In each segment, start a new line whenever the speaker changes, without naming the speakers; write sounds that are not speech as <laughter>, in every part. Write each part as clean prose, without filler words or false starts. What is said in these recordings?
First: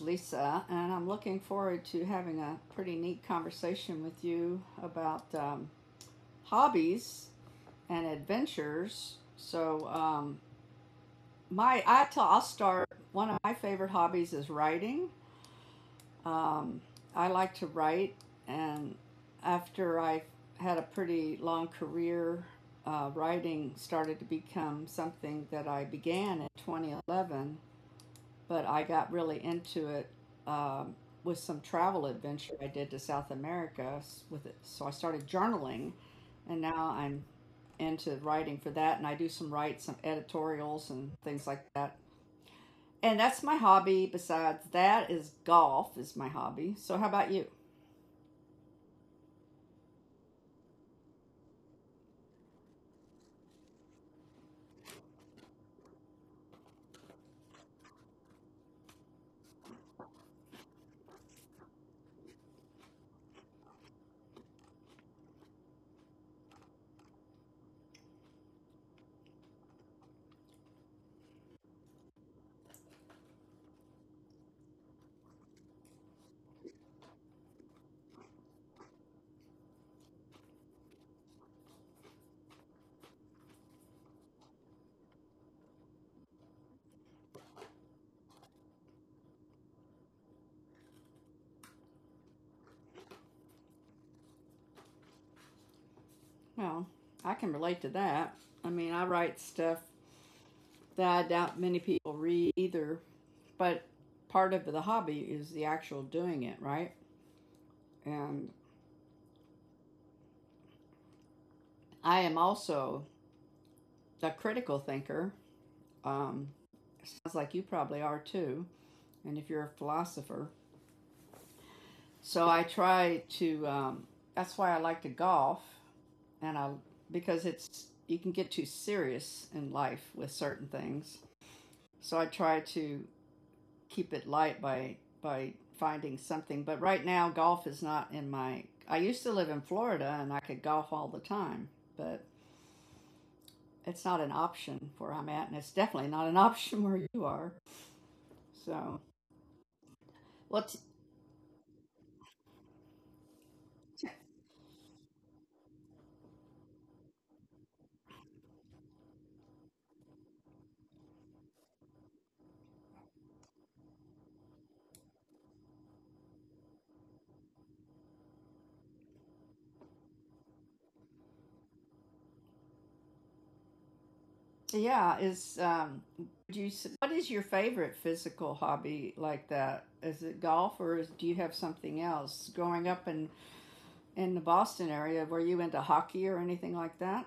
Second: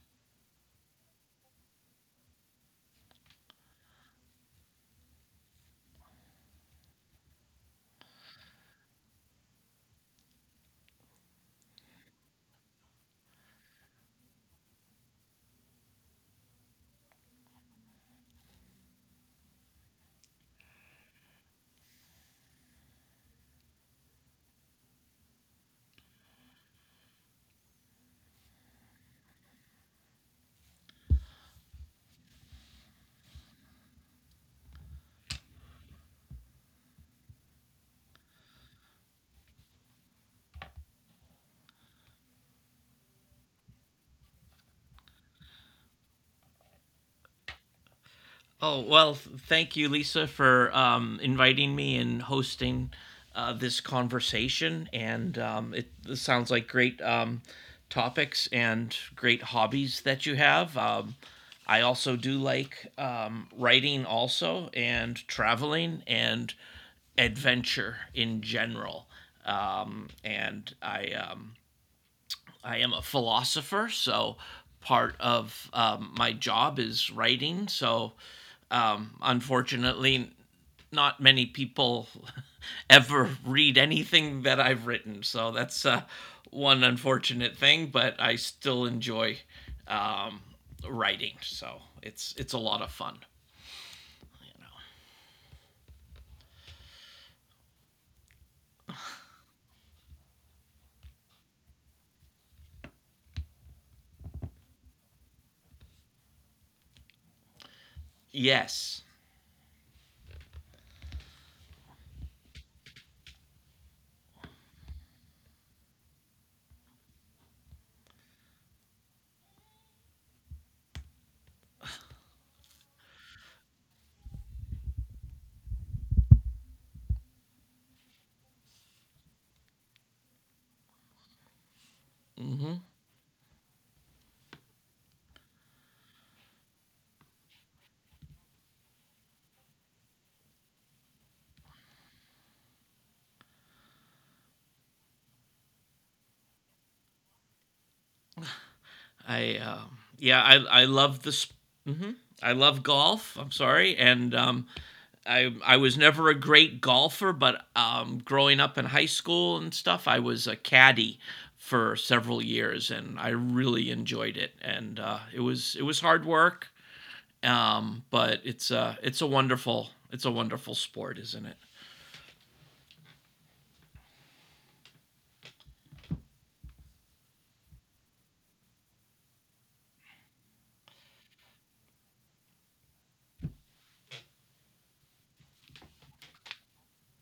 Lisa, and I'm looking forward to having a pretty neat conversation with you about hobbies and adventures. So, I'll start. One of my favorite hobbies is writing. Um, I like to write, and after I had a pretty long career, writing started to become something that I began in 2011 but I got really into it um, with some travel adventure I did to South America with it. So I started journaling, and now I'm into writing for that, and I do some write some editorials and things like that. And that's my hobby. Besides that, is golf is my hobby. So how about you?
Oh, well, thank you, Lisa, for inviting me and hosting this conversation. And this sounds like great topics and great hobbies that you have. I also do like writing, also, and traveling and adventure in general. And I am a philosopher, so part of my job is writing. So, unfortunately, not many people <laughs> ever read anything that I've written. So that's one unfortunate thing, but I still enjoy um, writing. So it's a lot of fun.
Well, I can relate to that. I mean, I write stuff that I doubt many people read either, but part of the hobby is the actual doing it, right? And
Yes.
I am also a critical thinker. Um, sounds like you probably are too, and if you're a philosopher. So I try to, that's why I like to golf, and I, because it's, you can get too serious in life with certain things. So I try to keep it light by finding something. But right now, golf is not in my, I used to live in Florida and I could golf all the time, but it's not an option where I'm at, and it's definitely not an <laughs> option where you are. So,
I yeah,
well,
I love this. hmm I love golf. I'm sorry, and I was never a great golfer, but growing up in high school and stuff, I was a caddy for several years, and I really enjoyed it. And it was hard work, but it's a wonderful sport, isn't it?
yeah, is do you, what is your favorite physical hobby like that? Is it golf or is, do you have something else? Growing up in the Boston area, were you into hockey or anything like that?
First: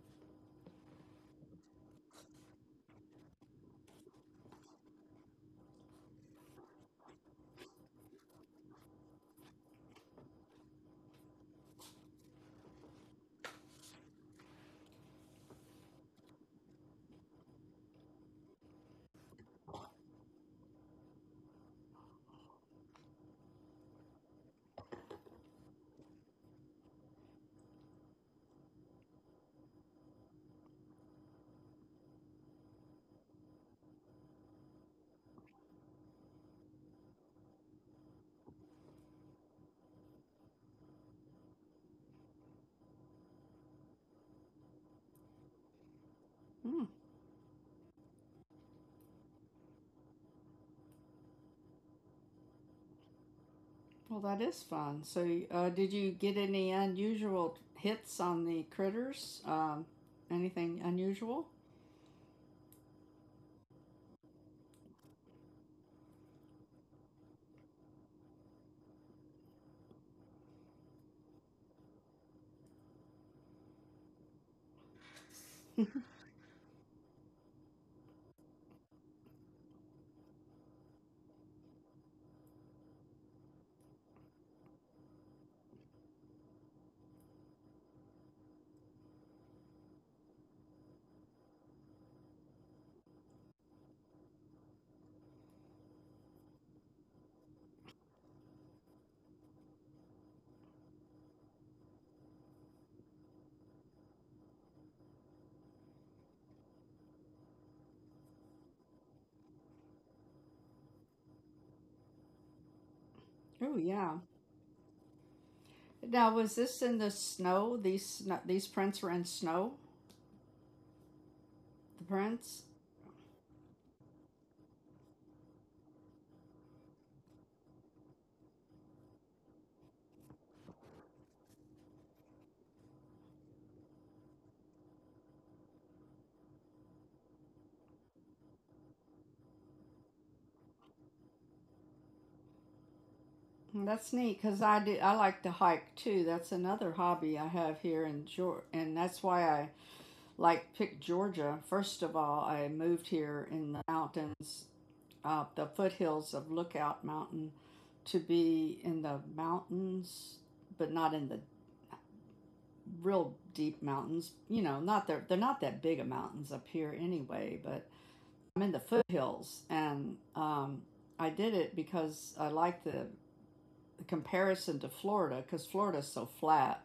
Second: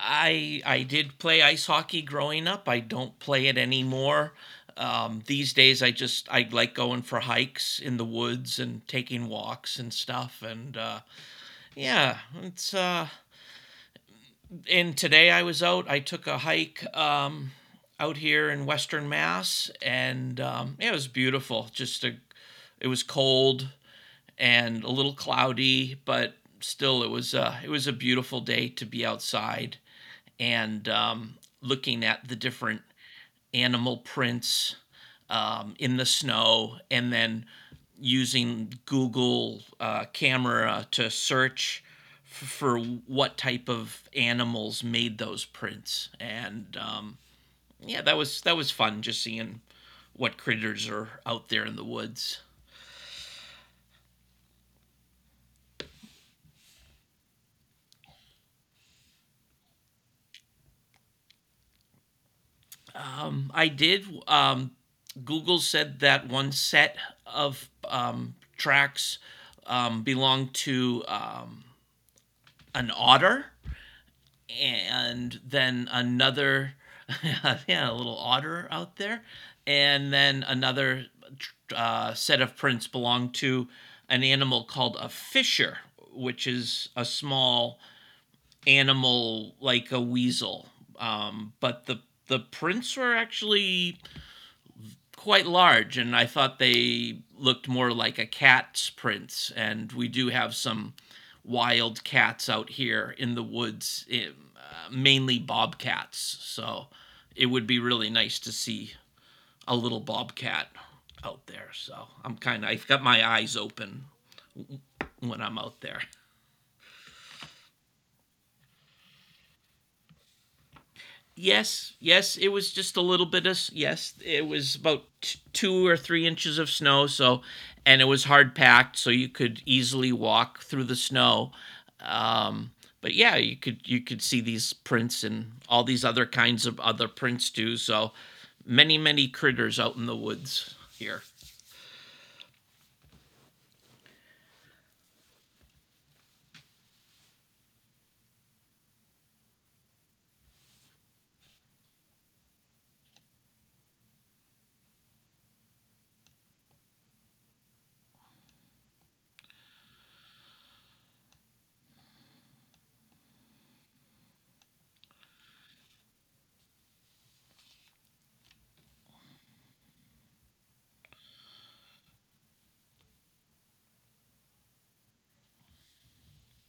I did play ice hockey growing up. I don't play it anymore. These days, I just I like going for hikes in the woods and taking walks and stuff. And yeah, it's. And today I was out. I took a hike out here in Western Mass, and yeah, it was beautiful. It was cold and a little cloudy, but still it was a beautiful day to be outside and looking at the different animal prints in the snow and then using Google camera to search for what type of animals made those prints. And
Hmm.
yeah, that was fun just seeing what critters are out there in the woods.
Well, that is fun. So, did you get any unusual hits on the critters? Anything unusual?
I did. Google said that one set of tracks belonged to an otter and then another <laughs> yeah, a little otter out there, and then another set of prints belong to an animal called a fisher, which is a small animal like a weasel, but the prints were actually quite large, and I thought they looked more like a cat's prints. And we do have some wild cats out here in the woods, mainly bobcats. So it would be really nice to see a little bobcat out there. So I'm kind of I've got my eyes
Oh,
open
yeah.
when I'm out there. <laughs>
Now, was this in the snow? These these prints were in snow.
Yes,
The
yes, it
prints.
was just a little bit of yes, it was about 2 or 3 inches of snow, so and it was hard packed, so you could easily walk through the snow. Um, but yeah, you could see these prints and all these other kinds of other prints too. So many critters out in the woods here.
That's neat because I do. I like to hike too. That's another hobby I have here in Georgia, and that's why I like pick Georgia. First of all, I moved here in the mountains, the foothills of Lookout Mountain, to be in the mountains, but not in the real deep mountains. You know, not they're not that big of mountains up here anyway. But I'm in the foothills, and I did it because I like the comparison to Florida because Florida's so flat.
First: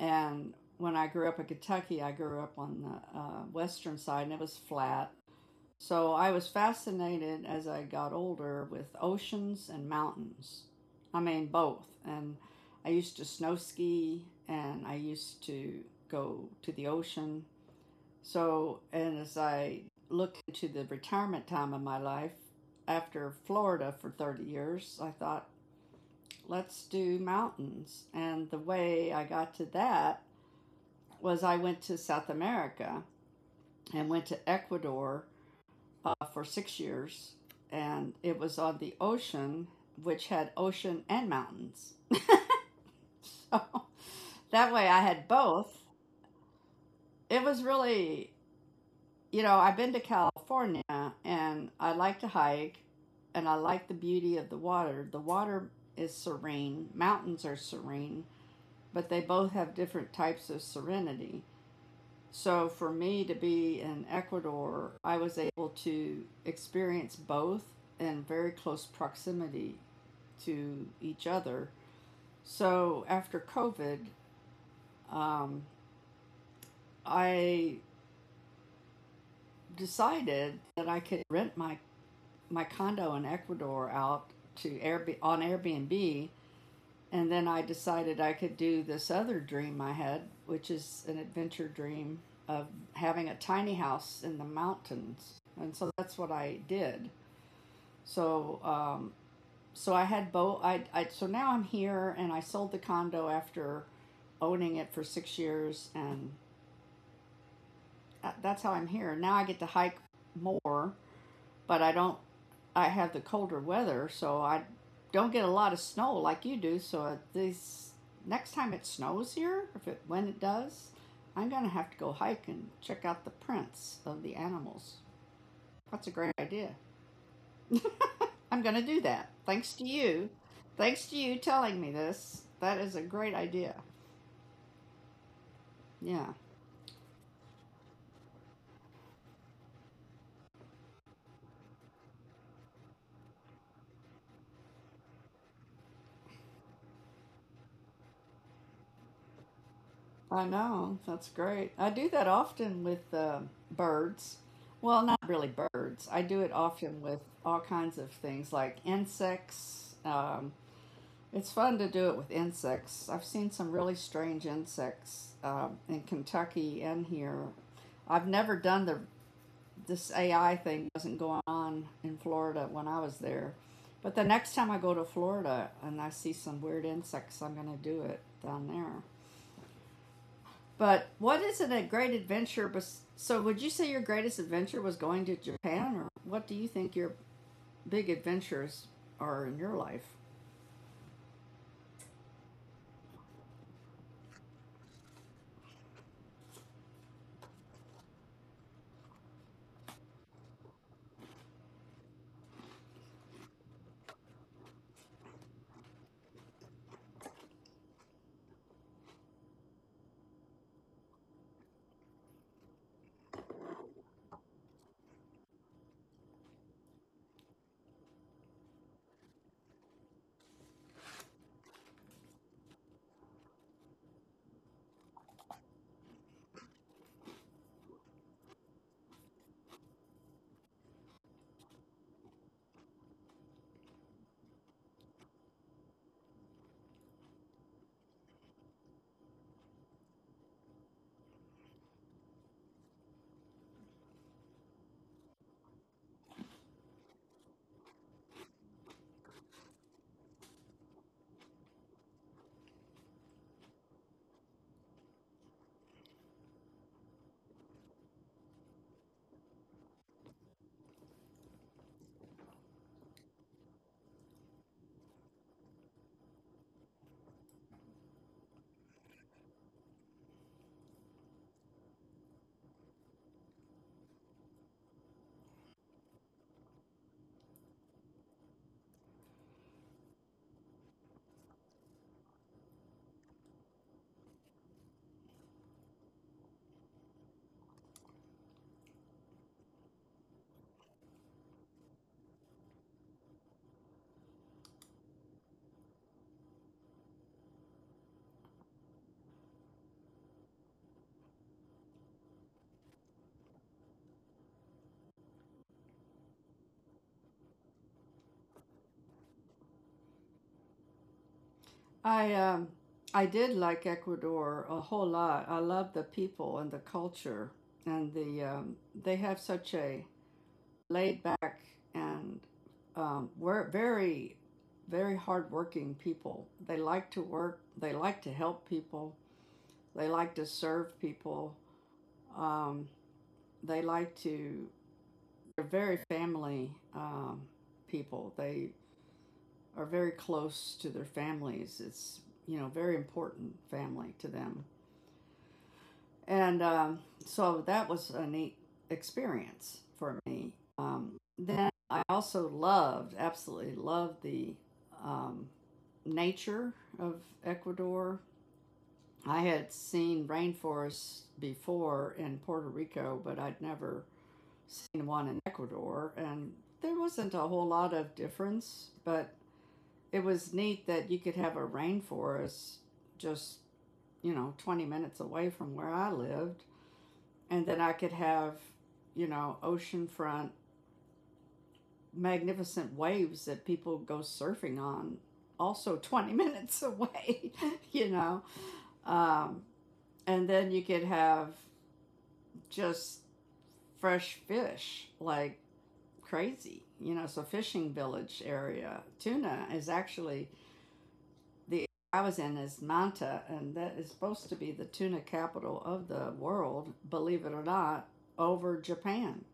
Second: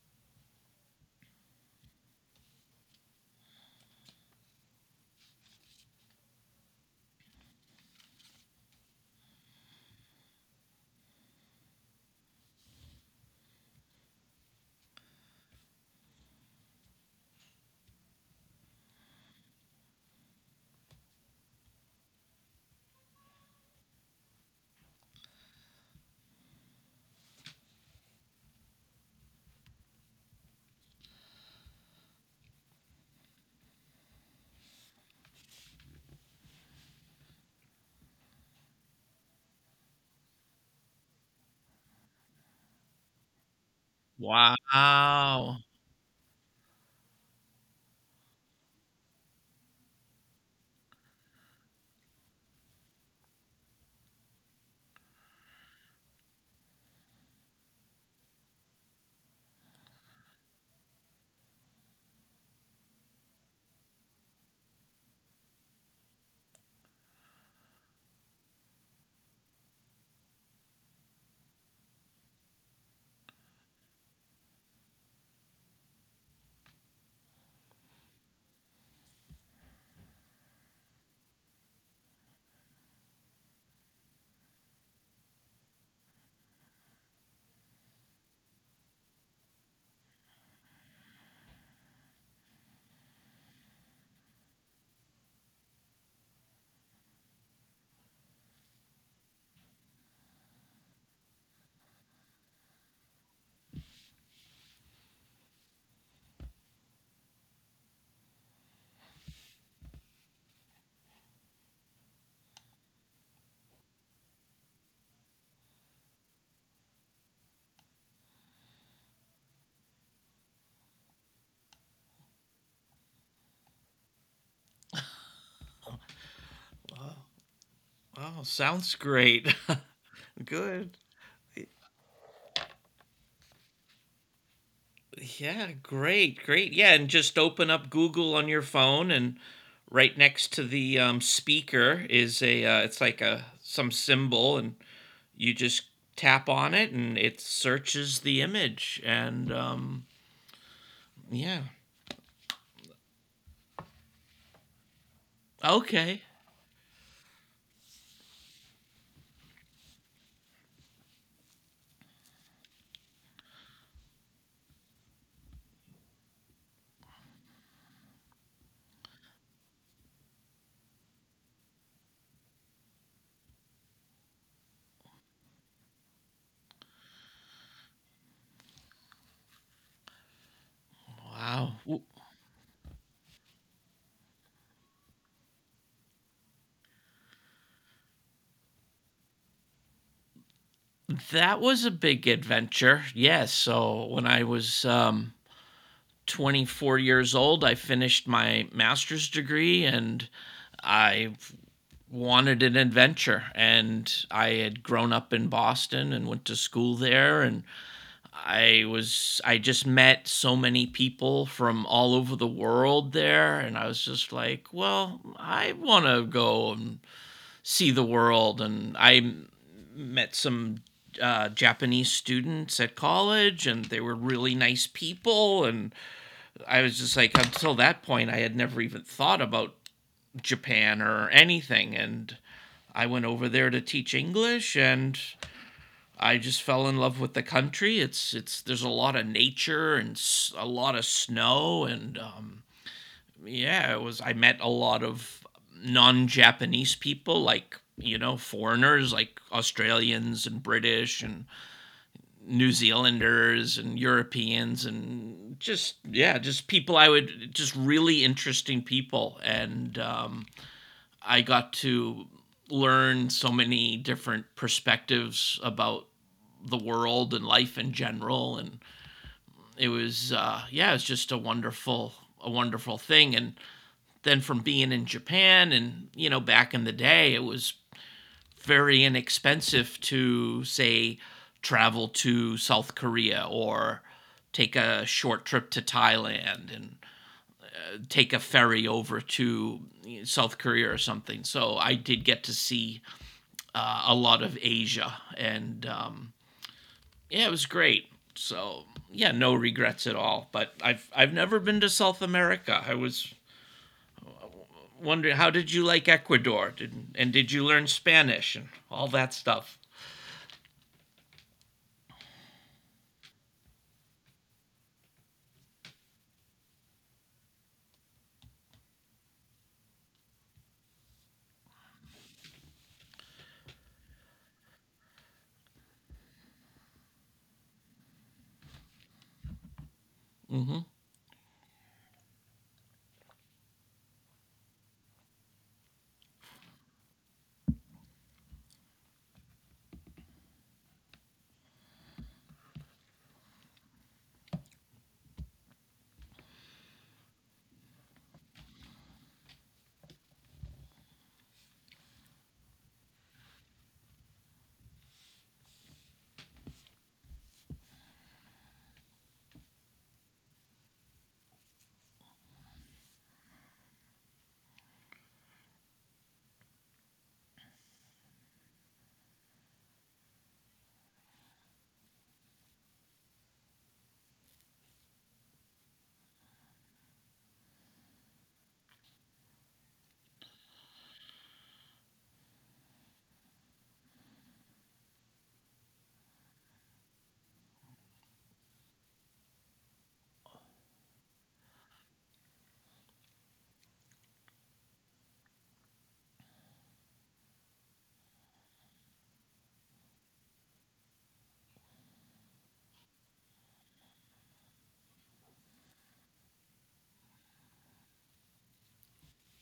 And when I grew up in Kentucky, I grew up on the western side and it was flat. So I was fascinated as I got older with oceans and mountains. I mean, both. And I used to snow ski and I used to go to the ocean. So, and as I look into the retirement time of my life after Florida for 30 years, I thought, let's do mountains. And the way I got to that was I went to South America and went to Ecuador for 6 years. And it was on the ocean, which had ocean and mountains. So <laughs> that way I had
Wow.
both. It was really, you know, I've been to California and I like to hike and I like the beauty of the water. The water is serene, mountains are serene but they both have different types of serenity. So for me to be in Ecuador, I was able to experience both in very close proximity to each other. So after COVID, um, I decided that I could rent my condo in Ecuador out to on Airbnb. And then I decided I could do this other dream I had, which is an adventure dream of having a tiny house in the mountains. And so that's what I did. So, so I had both. I so now I'm here, and I sold the condo after owning it for 6 years, and that's how I'm here. Now I get to hike more but I don't. I have the colder weather, so I don't get a lot of snow like you do. So this next time it snows here, if it when it does, I'm gonna have to go hike and check out the prints of the animals. That's a great idea.
Oh,
I'm
sounds
gonna do that.
great.
Thanks to you.
<laughs> Good.
Thanks to you telling me this. That is a great idea.
Yeah,
Yeah.
great, great. Yeah, and just open up Google on your phone, and right next to the speaker is a it's like a some symbol, and you just tap on it, and it searches the image, and
I know. That's
yeah,
great. I do that often with birds. Well, not really
okay,
birds. I do it often with all kinds of things like insects. It's fun to do it with insects. I've seen some really strange insects in Kentucky and here. I've never done the this AI thing wasn't going on in Florida when I was there. But the next time I go to Florida and I see some weird insects, I'm going to do it down there. But what
wow,
is it a
W-
great adventure? So, would you say your greatest adventure was going to Japan, or what do you think your big adventures are in your life?
that was a big adventure. Yes, so when I was 24 years old, I finished my master's degree, and I wanted an adventure, and I had grown up in Boston and went to school there, and I was I just met so many people from all over the world there, and I was just like, well, I want to go and see the world. And I met some Japanese students at college, and they were really nice people. And I was just like, until that point, I had never even thought about Japan or anything. And I went over there to teach English, and I just fell in love with the country. There's a lot of nature and a lot of snow. And yeah, it was, I met a lot of non Japanese people, like, you know, foreigners like Australians and British and New Zealanders and Europeans and just, yeah, just just really interesting people. And I got to learn so many different perspectives about the world and life in general. And it was yeah, it was just a wonderful thing. And then from being in Japan, and you know, back in the day it was very inexpensive to, say, travel to South Korea or take a short trip to Thailand and take a ferry over to South Korea or something. So I did get to see a lot of Asia, and yeah, it was great. So yeah, no regrets at all. But I've never been to South America. I was wondering, how did you like Ecuador, and did you learn Spanish and all that stuff?
I um, I did like Ecuador a whole lot. I love the people and the culture, and the they have such a laid back and we're very very hardworking people. They like to work. They like to help people. They like to serve people. Um, They like to, they're very family people. They are very close to their families. It's, you know, very important family to them. And so that was a neat experience for me. Um, then I also loved, absolutely loved the um, nature of Ecuador. I had seen rainforests before in Puerto Rico, but I'd never seen one in Ecuador, and there wasn't a whole lot of difference, but it was neat that you could have a rainforest just, you know, 20 minutes away from where I lived. And then I could have, you know, oceanfront, magnificent waves that people go surfing on, also <laughs> 20 minutes away, <laughs> you know. Um, and then you could have just fresh fish, like crazy. You know, so fishing village area tuna is actually the area I was in is Manta, and that is supposed to be the tuna capital of the world. Believe it or not, over Japan,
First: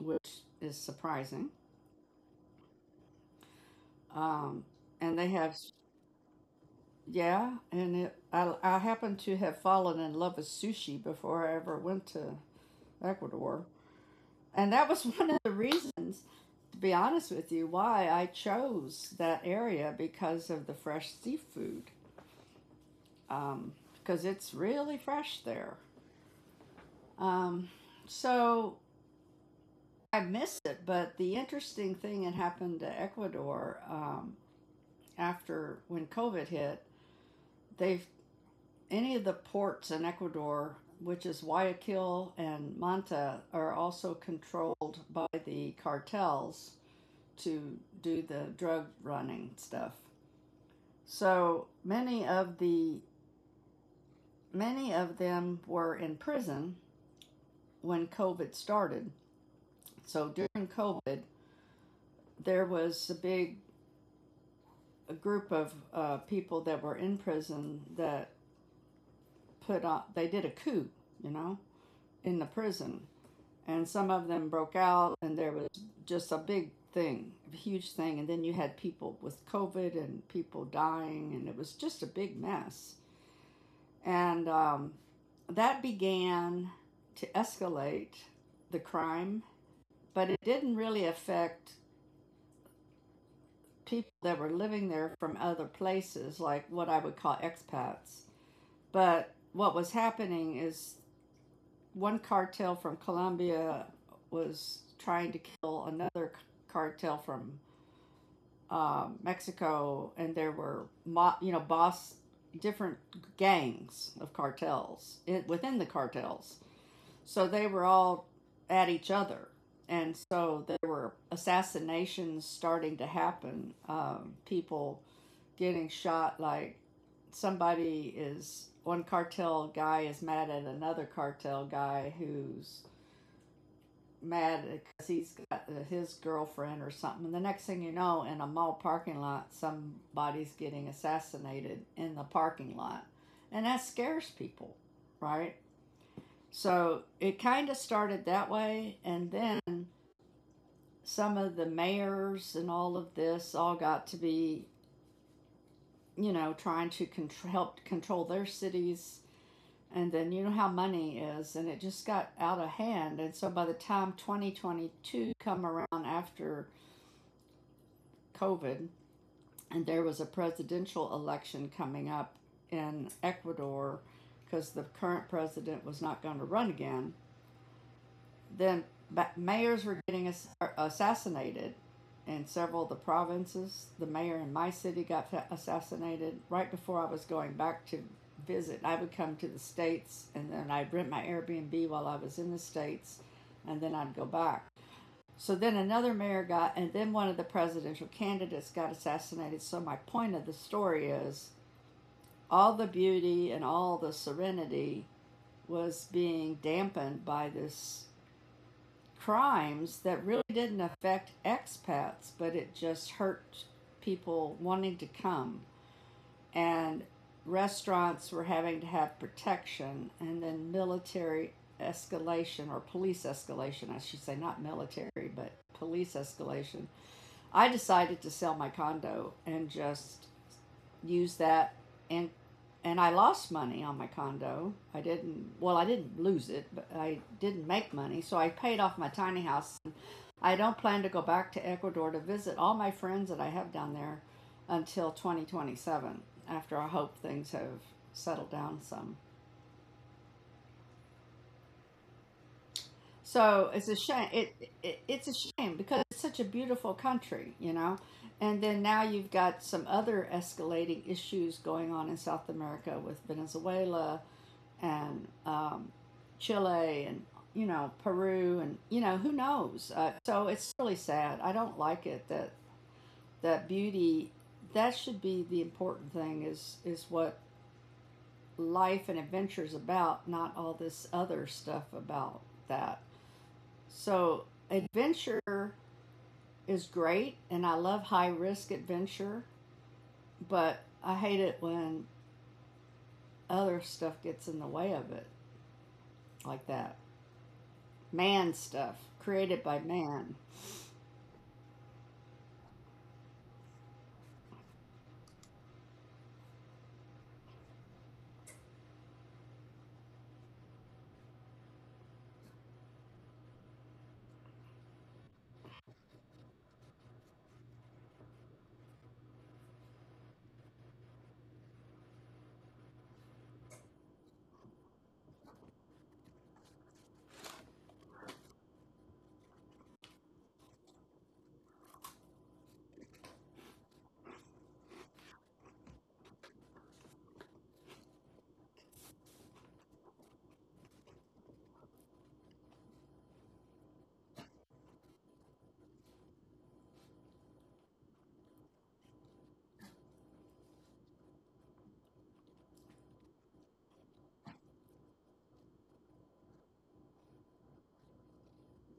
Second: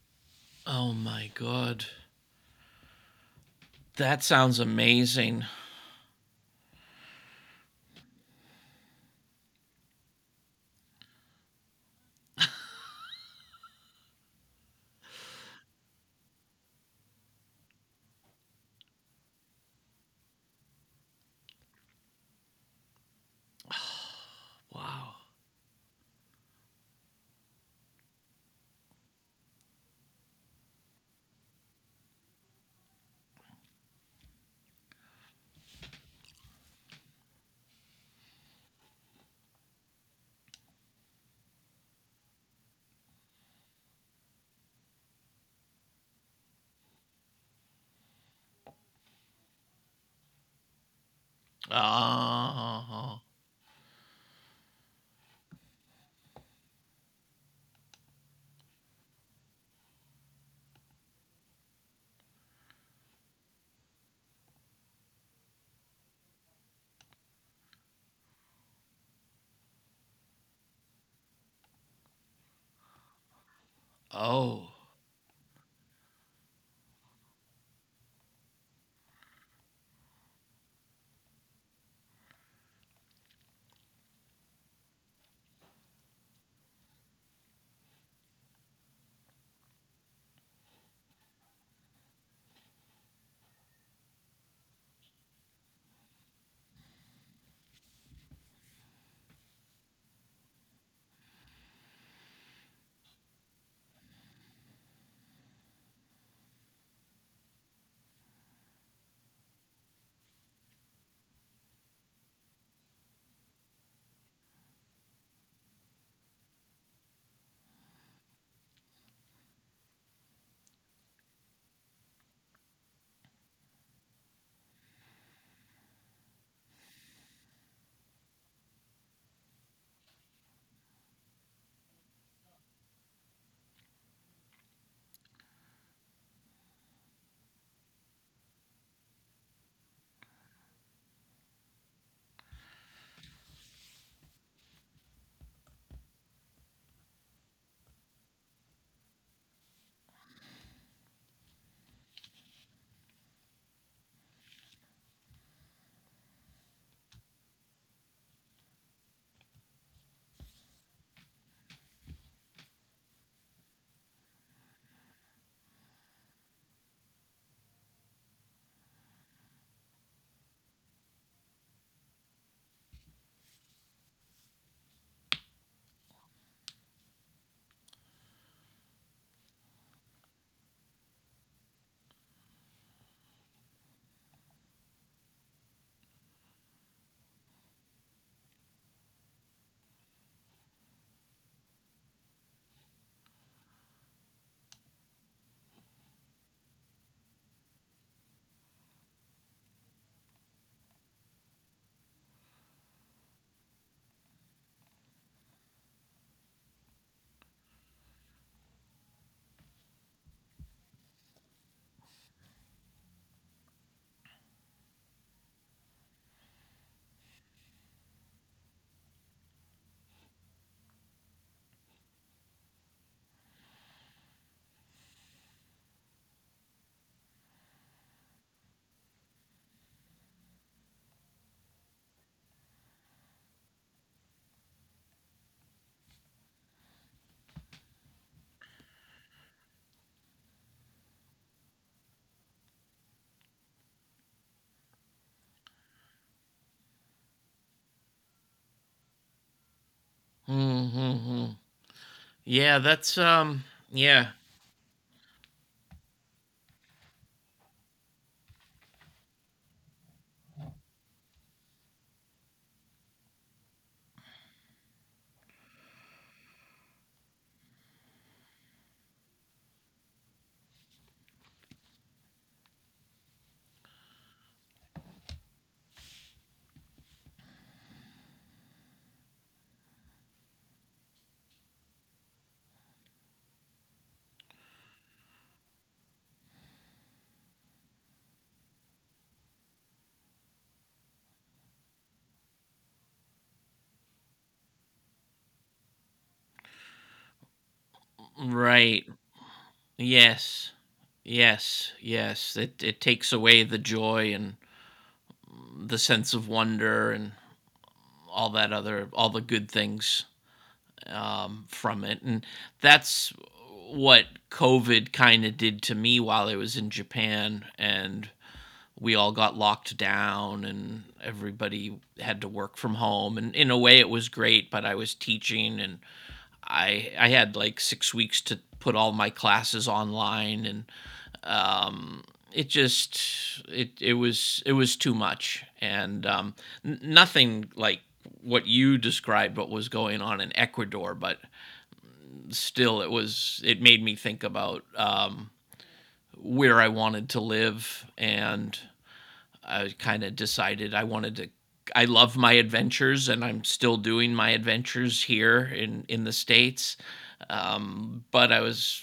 which is
Oh my
surprising.
god, that sounds
Um, and they
amazing.
have yeah, and it, I happened to have fallen in love with sushi before I ever went to Ecuador, and that was <laughs> one of the reasons to be honest with you, why I chose that area because of the fresh seafood, um, because it's really fresh there. Um, so I miss it, but the interesting thing that happened to Ecuador after when COVID hit, they've any of the ports in Ecuador, which is Guayaquil and Manta, are also controlled by the cartels to do the drug running stuff. So many of the
Oh,
many of them were in prison when COVID started. So during COVID, there was a big a group of people that were in prison that put on. They did a coup, you know, in the prison, and some of them
oh,
broke out, and there was just a big thing, a huge thing. And then you had people with COVID and people dying, and it was just a big mess. And that began to escalate the crime, but it didn't really affect people that were living there from other places, like what I would call expats. But what was happening is one cartel from Colombia was trying to kill another cartel from Mexico, and there were you know boss different gangs of cartels in, within the cartels. So they were all at each other. And so there were assassinations starting to happen, people getting shot. Like somebody is, one cartel guy is mad at another cartel guy who's mad because he's got his girlfriend or something. And the next thing you know, in a mall parking lot, somebody's getting assassinated in the parking lot. And that scares people, right? So it kind of started that way, and then some of the mayors and all of this all got to be, you know, trying to contr help control their cities. And then you know how money is, and it just got out of hand. And so by the time 2022 come around after COVID, and there was a presidential election coming up in Ecuador because the current president was not going to run again. Then mayors were getting assassinated in several of the provinces. The mayor in my city got assassinated right before I was going back to visit. I would come to the States and then I'd rent my Airbnb while I was in the States and then I'd go back. So then another mayor got, and then one of the presidential candidates got assassinated. So my point of the story is all the beauty and all the serenity was being dampened by this crimes that really didn't affect expats, but it just hurt people wanting to come. And restaurants were having to have protection, and then military escalation or police escalation, I should say, not military, but police escalation. I decided to sell my condo and just use that and and I lost money on my condo. I didn't, well, I didn't lose it, but I didn't make money, so I paid off my tiny house. I don't plan to go back to Ecuador to visit all my friends that I have down there until 2027, after I hope things have settled down some.
mm-hmm. yeah, that's um,
So it's a
yeah,
shame. It's a shame because it's such a beautiful country, you know. And then now you've got some other escalating issues going on in South America with Venezuela and Chile and, you know, Peru and, you know, who knows. So it's really sad. I don't like it that that beauty that should be the important thing is what life and adventure is about, not all this other stuff about that. So adventure is great, and I love high risk adventure, but I hate it when other stuff gets in the way of it, like that man stuff,
right,
created by man.
yes. Yes, yes, it takes away the joy and the sense of wonder and all that other all the good things from it. And that's what COVID kind of did to me while I was in Japan. And we all got locked down and everybody had to work from home, and in a way it was great, but I was teaching, and I had like 6 weeks to put all my classes online, and it just it was too much. And nothing like what you described what was going on in Ecuador, but still it was, it made me think about where I wanted to live, and I kind of decided I wanted to. I love my adventures, and I'm still doing my adventures here in the states. But I was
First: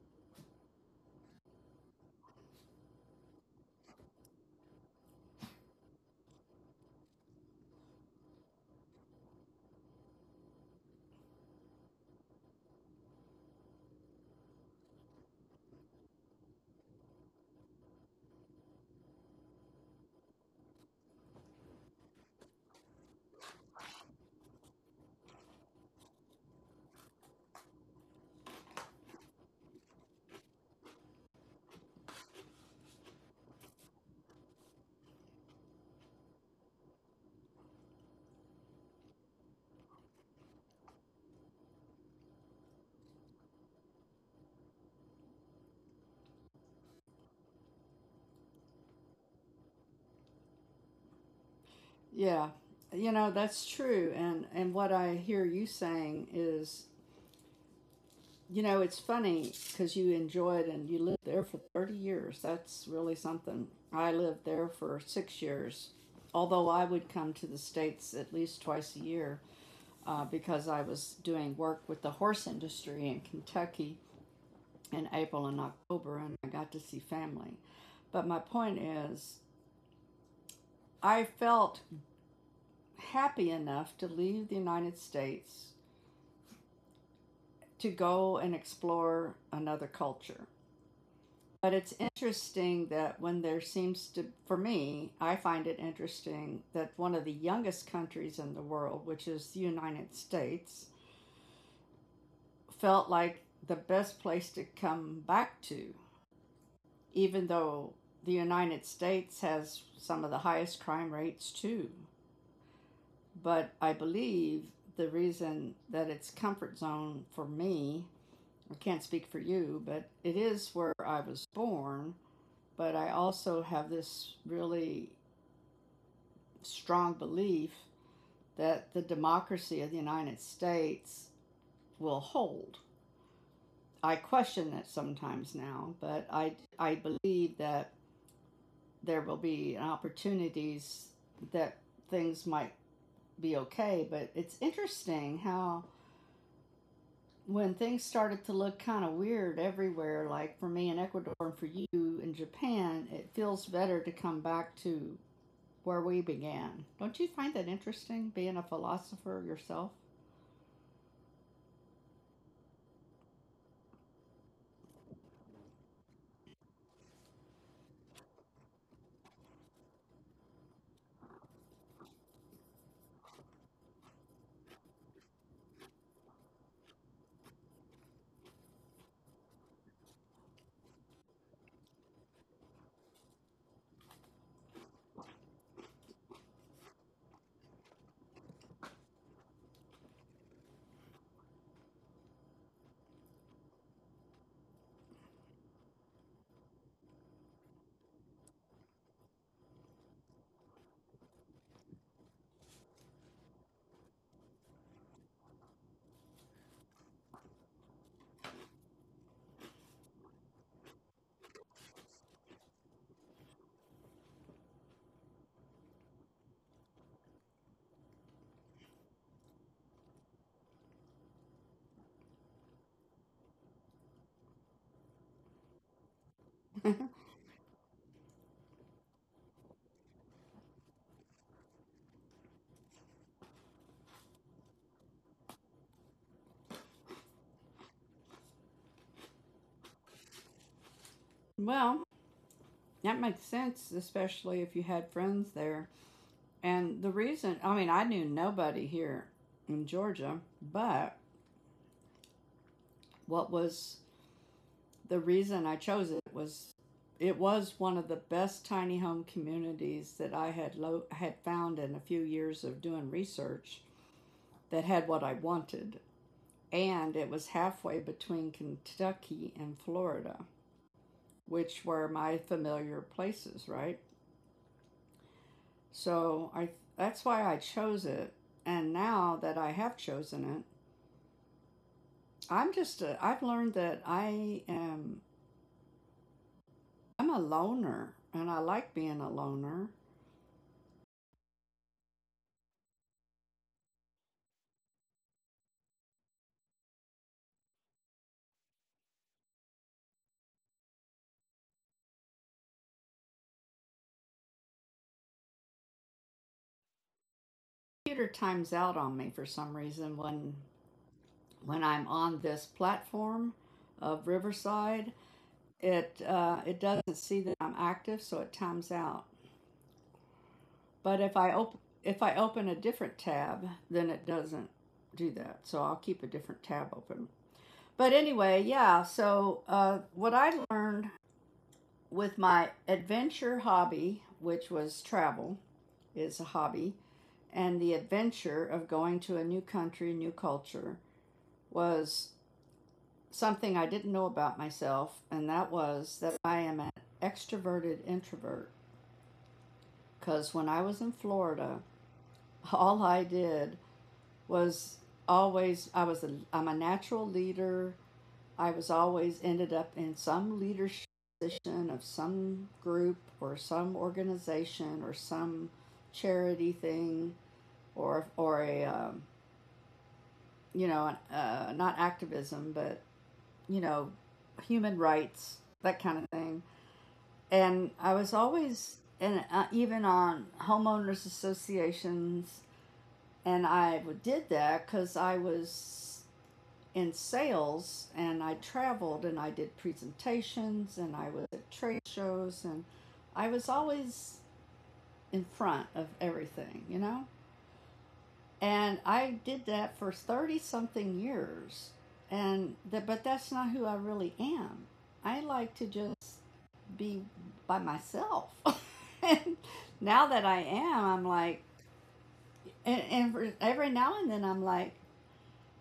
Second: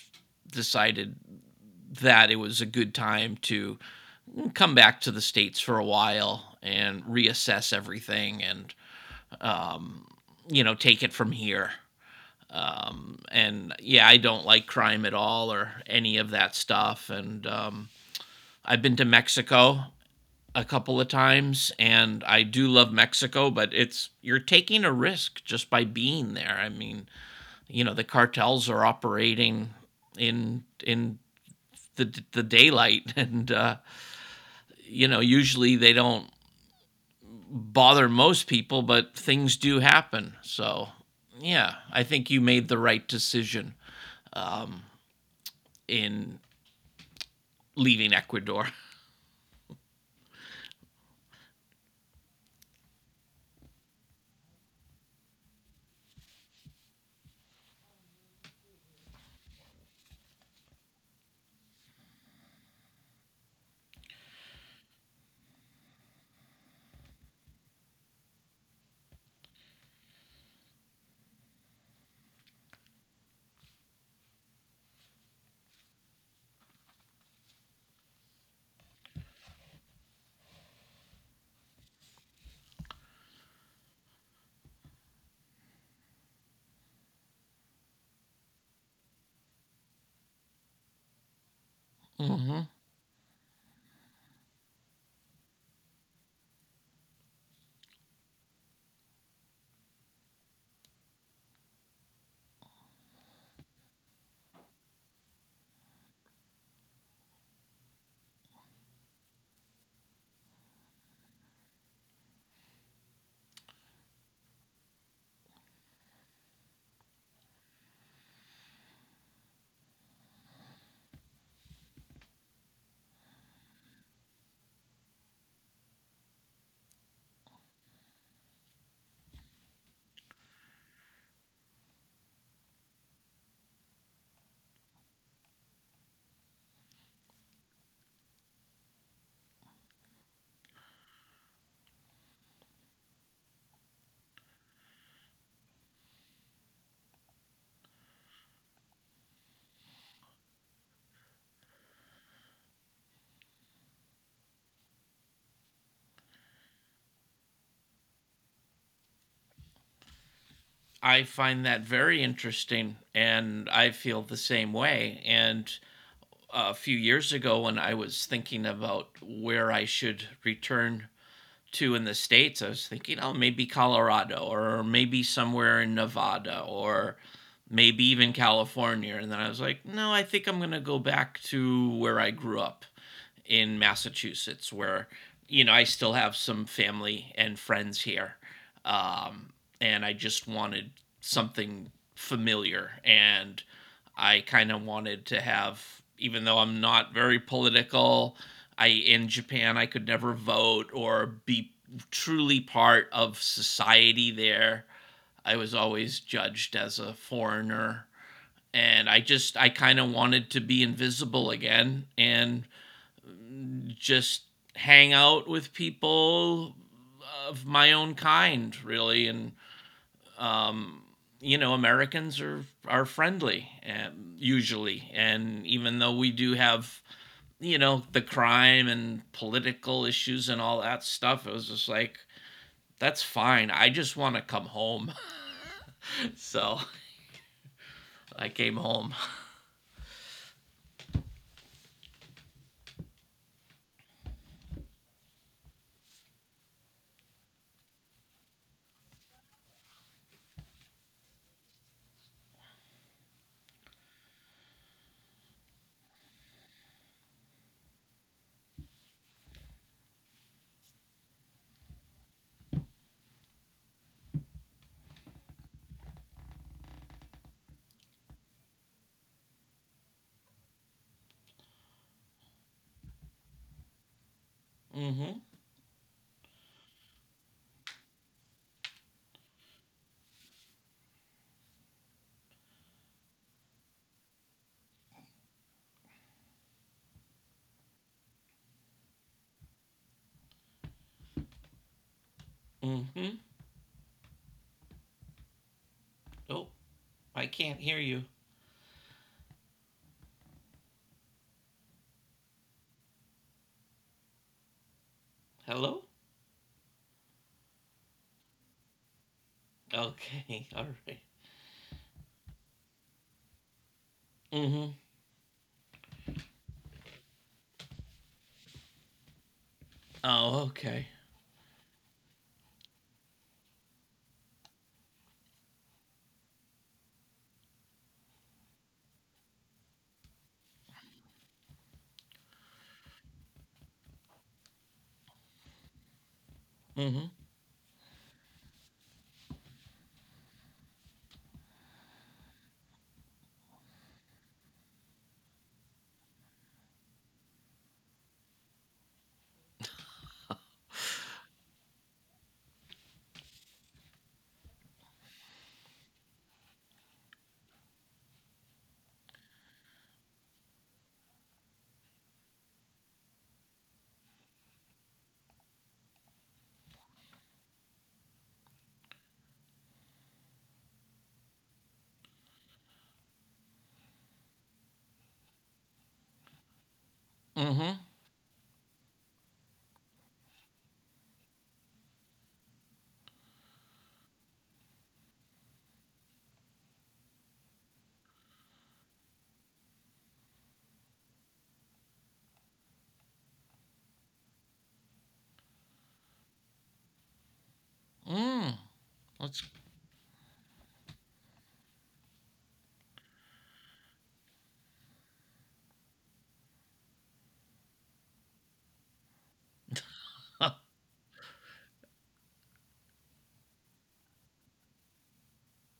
decided That it was a good time to come back to the states for a while and reassess everything, and you know, take it from here. And yeah, I don't like crime at all, or any of that stuff. And I've been to Mexico a couple of times, and I do love Mexico, but it's, you're taking a risk just by being there. I mean, you know, the cartels are operating in the daylight, <laughs> and you know, usually they don't bother most people, but things do happen. So, yeah, I think you made the right decision in leaving Ecuador.
Yeah, you know that's true, and what I hear you saying is, you know, it's funny because you enjoyed and you lived there for 30 years. That's really something. I lived there for 6 years, although I would come to the States at least twice a year, because I was doing work with the horse industry in Kentucky in April and October, and I got to see family. But my point is, I felt happy enough to leave the United States to go and explore another culture. But it's
Mm-hmm.
interesting that when there seems to, for me, I find it interesting that one of the youngest countries in the world, which is the United States, felt like the best place to come back to, even though the United States has some of the highest crime rates too. But I believe the reason that it's comfort zone for me, I can't speak for you, but it is where I was born. But I also have this really strong belief that the democracy of the United States will hold. I question that sometimes now, I believe that there will be opportunities that things might be okay. But it's interesting how when things started to look kind of weird everywhere, like for me in Ecuador and for you in Japan, it feels better to come back to where we began. Don't you find that interesting, being a philosopher yourself?
I find that very interesting, and I feel the same way. And a few years ago, when I was thinking about where I should return to in the states, I was thinking, oh, maybe Colorado or maybe somewhere in Nevada, or maybe even California. And then I was like, no, I think I'm gonna go back to where I grew up, in Massachusetts, where you know, I still have some family and friends here, um, and I just wanted something familiar. And I kind of wanted to have, even though I'm not very political, I in Japan I could never vote or be truly part of society there. I was always judged as a foreigner, and I kind of wanted to be invisible again, and just hang out with people of my own kind, really. And um, you know, Americans are friendly, usually, and even though we do have, you know, the crime and political issues and all that stuff, it was just like, that's fine. I just want to come home, <laughs> so I came home.
Well, that makes sense, especially if you had friends there. And the reason, I mean, I knew nobody here in Georgia, but what was the reason I chose it was one of the best tiny home communities that I had had found in a few years of doing research, that had what I wanted, and it was halfway between Kentucky and Florida, which were my familiar places, right?
Mm-hmm.
So I, that's why I chose it, and now that I have chosen it, I'm just I've learned that I'm a loner and I like being a loner.
Mm-hmm. Oh, I can't hear you. Hello.
Computer times out on me for some reason when
Okay. <laughs> All right.
when I'm on this platform of
Mm-hmm.
Riverside. It it doesn't see that I'm active, so it times out.
Oh, okay.
But if I open a different tab, then it doesn't do that. So I'll keep a different tab open. But anyway, yeah. So what I learned with my adventure hobby, which was travel, is a hobby,
Mm-hmm.
and the adventure of going to a new country, new culture, was something I didn't know about myself, and that was that I am an extroverted introvert. Because when I was in Florida, <laughs> all I did was, always I was a I'm a natural leader. I was always ended up in some leadership position of some group or some organization or some charity thing or a you know, not activism but, you know, human rights, that kind of thing.
Mm-hmm.
And I was always, and even on homeowners associations, and I did that because I was in sales and I traveled and I did presentations and I was at trade shows and I was always in front of everything, you know?
Mm.
And I
Let's.
did that for 30 something years. And that, but that's not who I really am. I like to just be by myself. <laughs> And now that I
<laughs>
am, I'm like, every now and then I'm like,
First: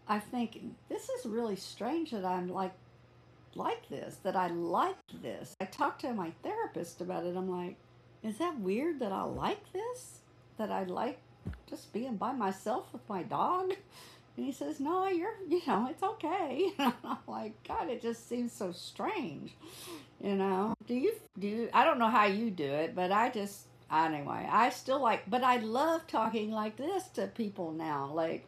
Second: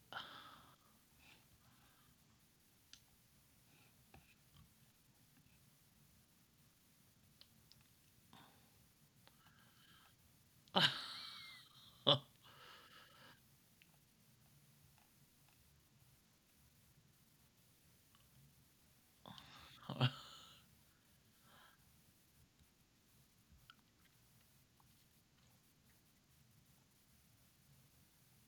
I think this is really strange that I'm like this, that I like this. I talked to my therapist about it. I'm like, is that weird that I like this? That I like just being by myself with my dog? And he says, no, you're, you know, it's okay. <laughs> And I'm like, God, it just seems so strange. You know, do you, I don't know how you do it, but I just, anyway, I still like, but I love talking like this to people now. Like,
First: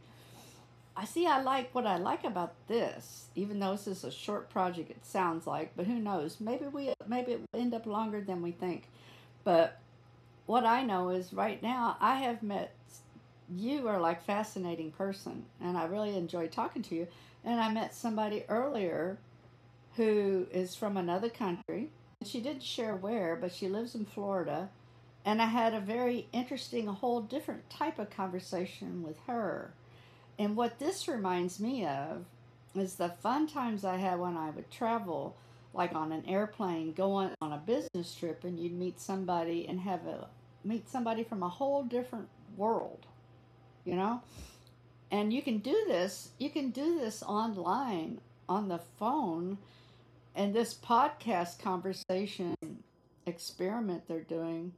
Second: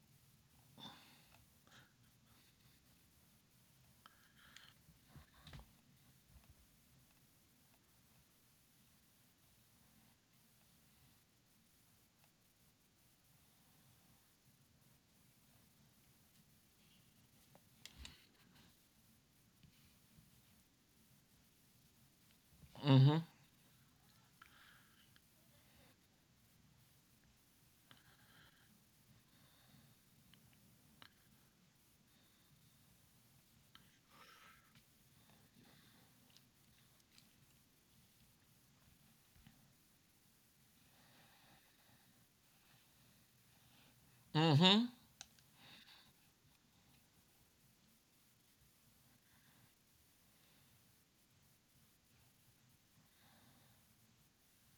I see, I like what I like about this, even though this is a short project, it sounds like, but who knows? Maybe it will end up longer than we think. But what I know is right now I have met, you are like a fascinating person and I really enjoy talking to you. And I met somebody earlier who is from another country. She didn't share
Mm-hmm.
where, but she lives in Florida. And I had a very interesting, a whole different type of conversation with her. And what this reminds me of is the fun times I had when I would travel, like on an airplane, go on a business trip, and you'd meet somebody and have a meet somebody from a whole different world, you know?
Mm-hmm.
And you can do this, you can do this online, on the phone, and this podcast conversation experiment they're doing,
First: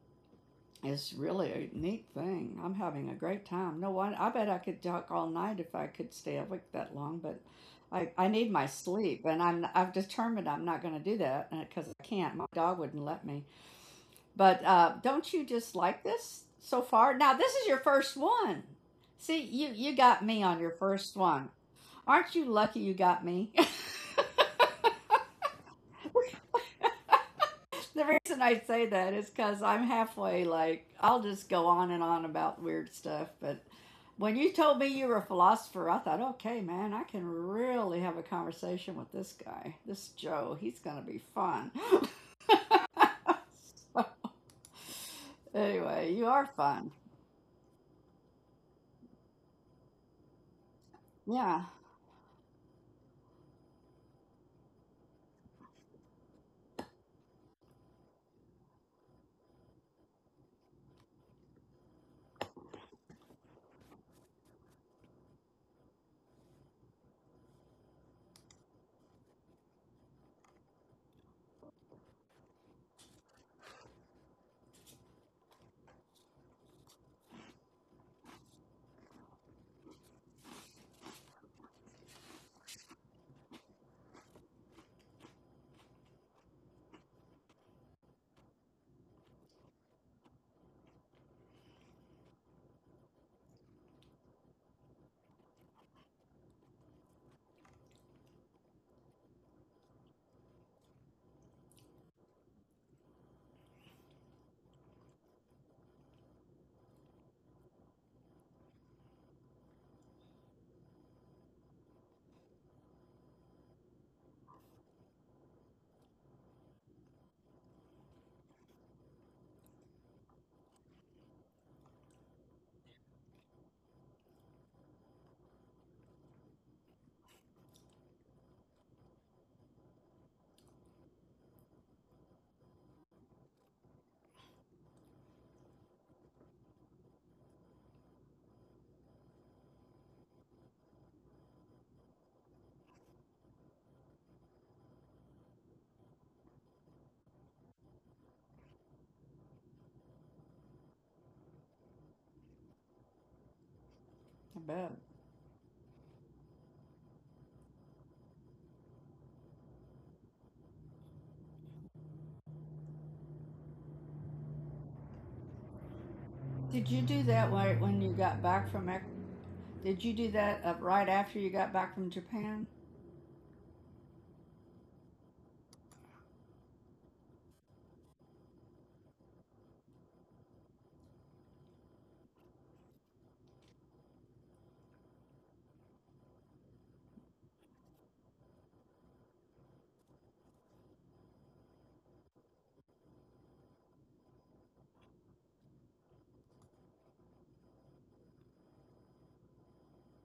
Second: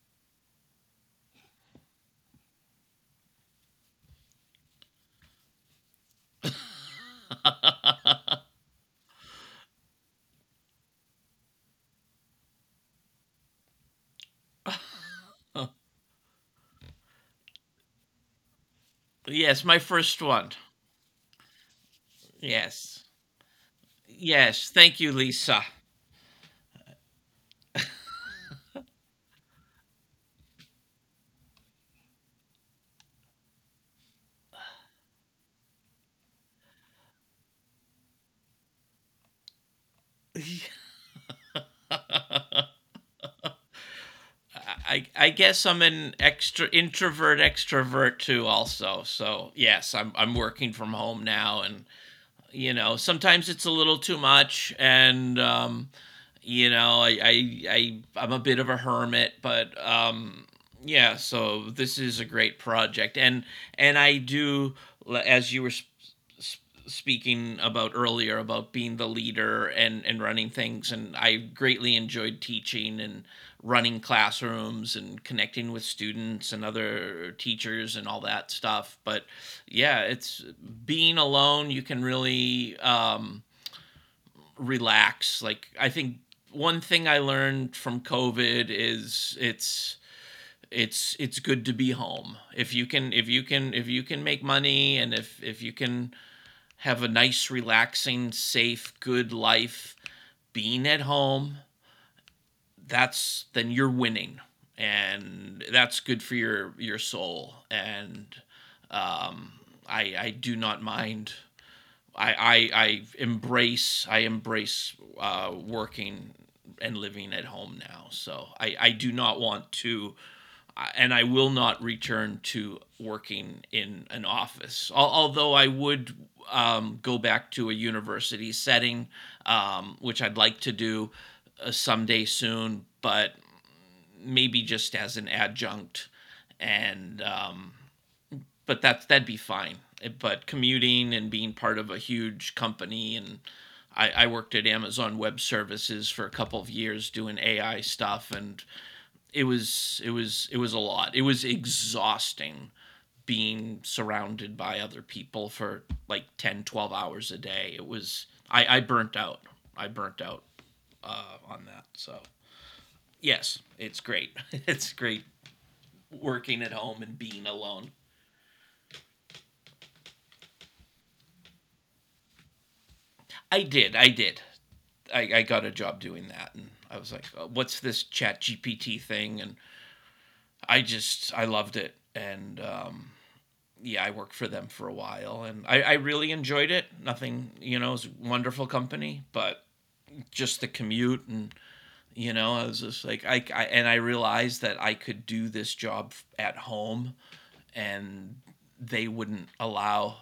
it's really a neat thing. I'm having a great time. No one, I bet I could talk all night if I could stay awake that long, but I need my sleep, and I've determined I'm not going to do that because I can't. My dog wouldn't let me. But don't you just
<laughs>
like this so far? Now this is your first one. See,
Yes, my
you
first
got me
one.
on your first one. Aren't you lucky you
Yes.
got me?
Yes. Thank you, Lisa.
The reason I say that is because I'm halfway like I'll just go on and on about weird stuff. But when you told me you were a philosopher, I thought, okay, man, I can really have a conversation with this guy, this Joe. He's
<laughs>
gonna be fun.
I guess I'm
Anyway,
an
you are
extra
fun.
introvert extrovert too also. So yes, I'm working from home
Yeah,
now, and you know, sometimes it's a little too much. And you know, I'm a bit of a hermit, but yeah, so this is a great project. And I do as you were speaking about earlier, about being the leader and running things, and I greatly enjoyed teaching and running classrooms and connecting with students and other teachers and all that stuff. But yeah, it's being alone, you can really relax. Like I think one thing I learned from COVID is it's good to be home. If you can make money, and if you can have a nice, relaxing, safe, good life being at home, that's then you're winning, and that's good for your soul. And um I do not mind I embrace, working and living at home now. So I do not want to, and I will not return to working in an office. Although I would go back to a university setting, which I'd like to do someday soon, but maybe just as an adjunct. And but that'd be fine. But commuting and being part of a huge company and I worked at Amazon Web Services for a couple of years doing AI stuff and it was a lot. It was exhausting being surrounded
I
by
bet.
other people for like 10, 12 hours a day. It was I burnt out. I burnt out on that. So, yes, it's great. <laughs> It's great working at
Did you
home and
do
being
that when
alone.
when you got back from? Did you do that right after you got back from Japan?
I did. I did. I got a job doing that, and I was like, what's this ChatGPT thing?" And I just, I loved it, and yeah, I worked for them for a while, and I really enjoyed it. Nothing, it was a wonderful company, but just the commute, and I was just like, I and I realized that I could do this job at home, and they wouldn't allow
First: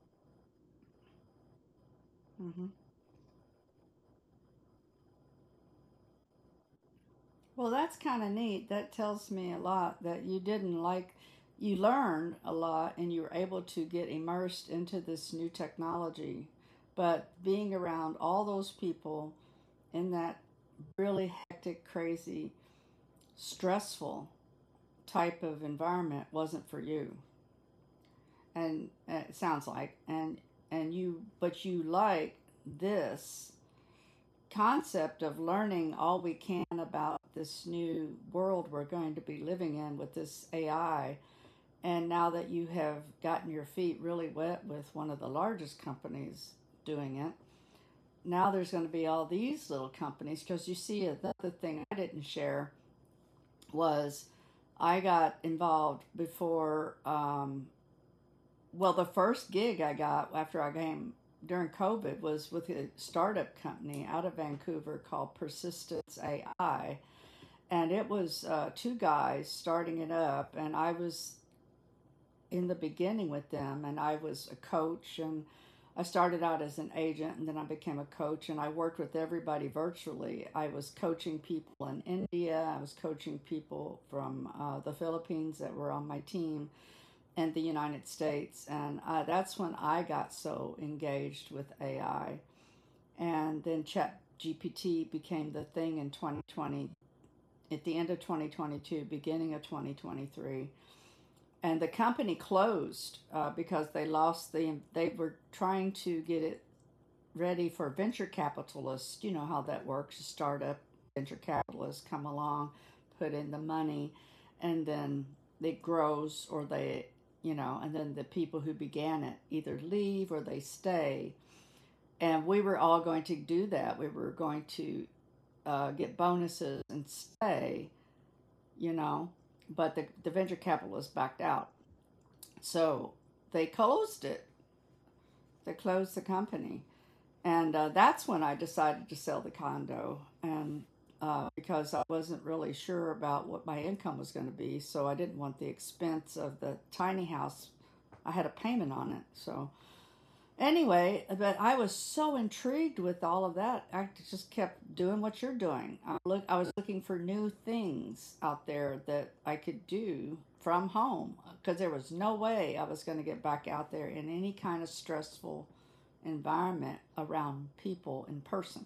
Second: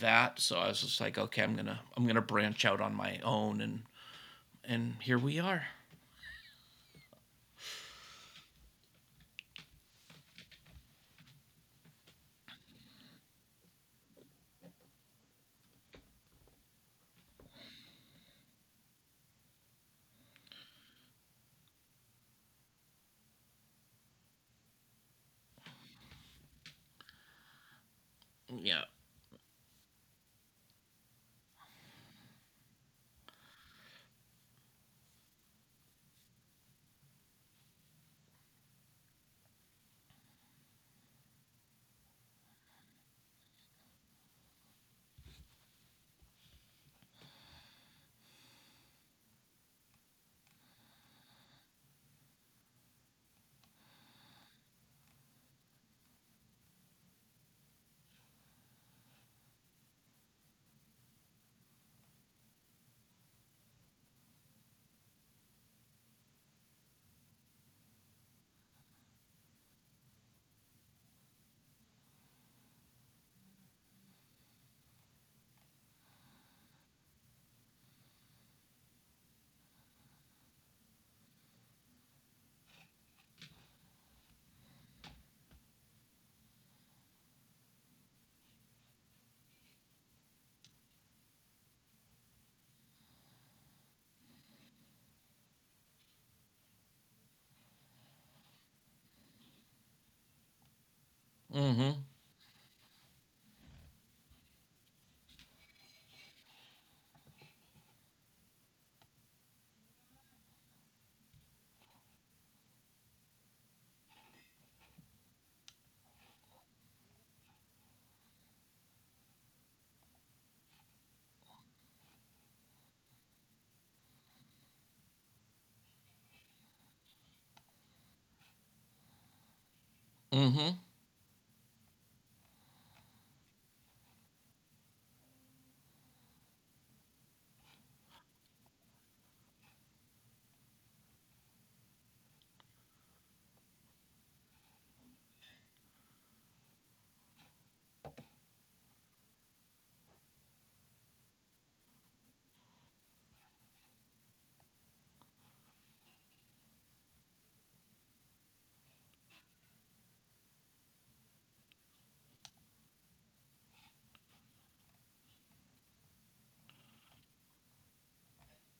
that. So I was just like, okay, I'm gonna branch
Mm-hmm.
out on my own And here we are.
Well, that's kind of neat. That tells me a lot that you didn't like, you learned a lot and you were able to get immersed into this new technology. But being around all those people in that really hectic, crazy, stressful type of environment wasn't for you.
Yeah.
And it sounds like, but you like this concept of learning all we can about this new world we're going to be living in with this AI. And now that you have gotten your feet really wet with one of the largest companies doing it, now there's going to be all these little companies. Because you see, the other thing I didn't share was I got involved before well, the first gig I got after I came during COVID was with a startup company out of Vancouver called Persistence AI. And it was two guys starting it up. And I was in the beginning with them, and I was a coach. And I started out as an agent, and then I became a coach. And I worked with everybody virtually. I was coaching people in India, I was coaching people from the Philippines that were on my team and the United States. And that's when I got so engaged with AI. And then Chat GPT became the thing in 2020, at the end of 2022, beginning of 2023. And the
Mm-hmm.
company closed because they lost the, they were trying to get it ready for venture capitalists. You know how that works. A startup, venture capitalists come along, put in the money, and then it grows or they, you know, and then the people who began it either leave or they stay. And we were all going to do that. We were going to get bonuses and stay, you know, but the venture
Mm-hmm.
capitalists backed out. So they closed it, they closed the company. And that's when I decided to sell the condo, and because I wasn't really sure about what my income was going to be, so I didn't want the expense of the tiny house. I had a payment on it, so anyway, but I was so intrigued with all of that. I just kept doing what you're doing. I was looking for new things out there that I could do from home because there was no way I was going to get back out there in any kind of stressful environment around people in person.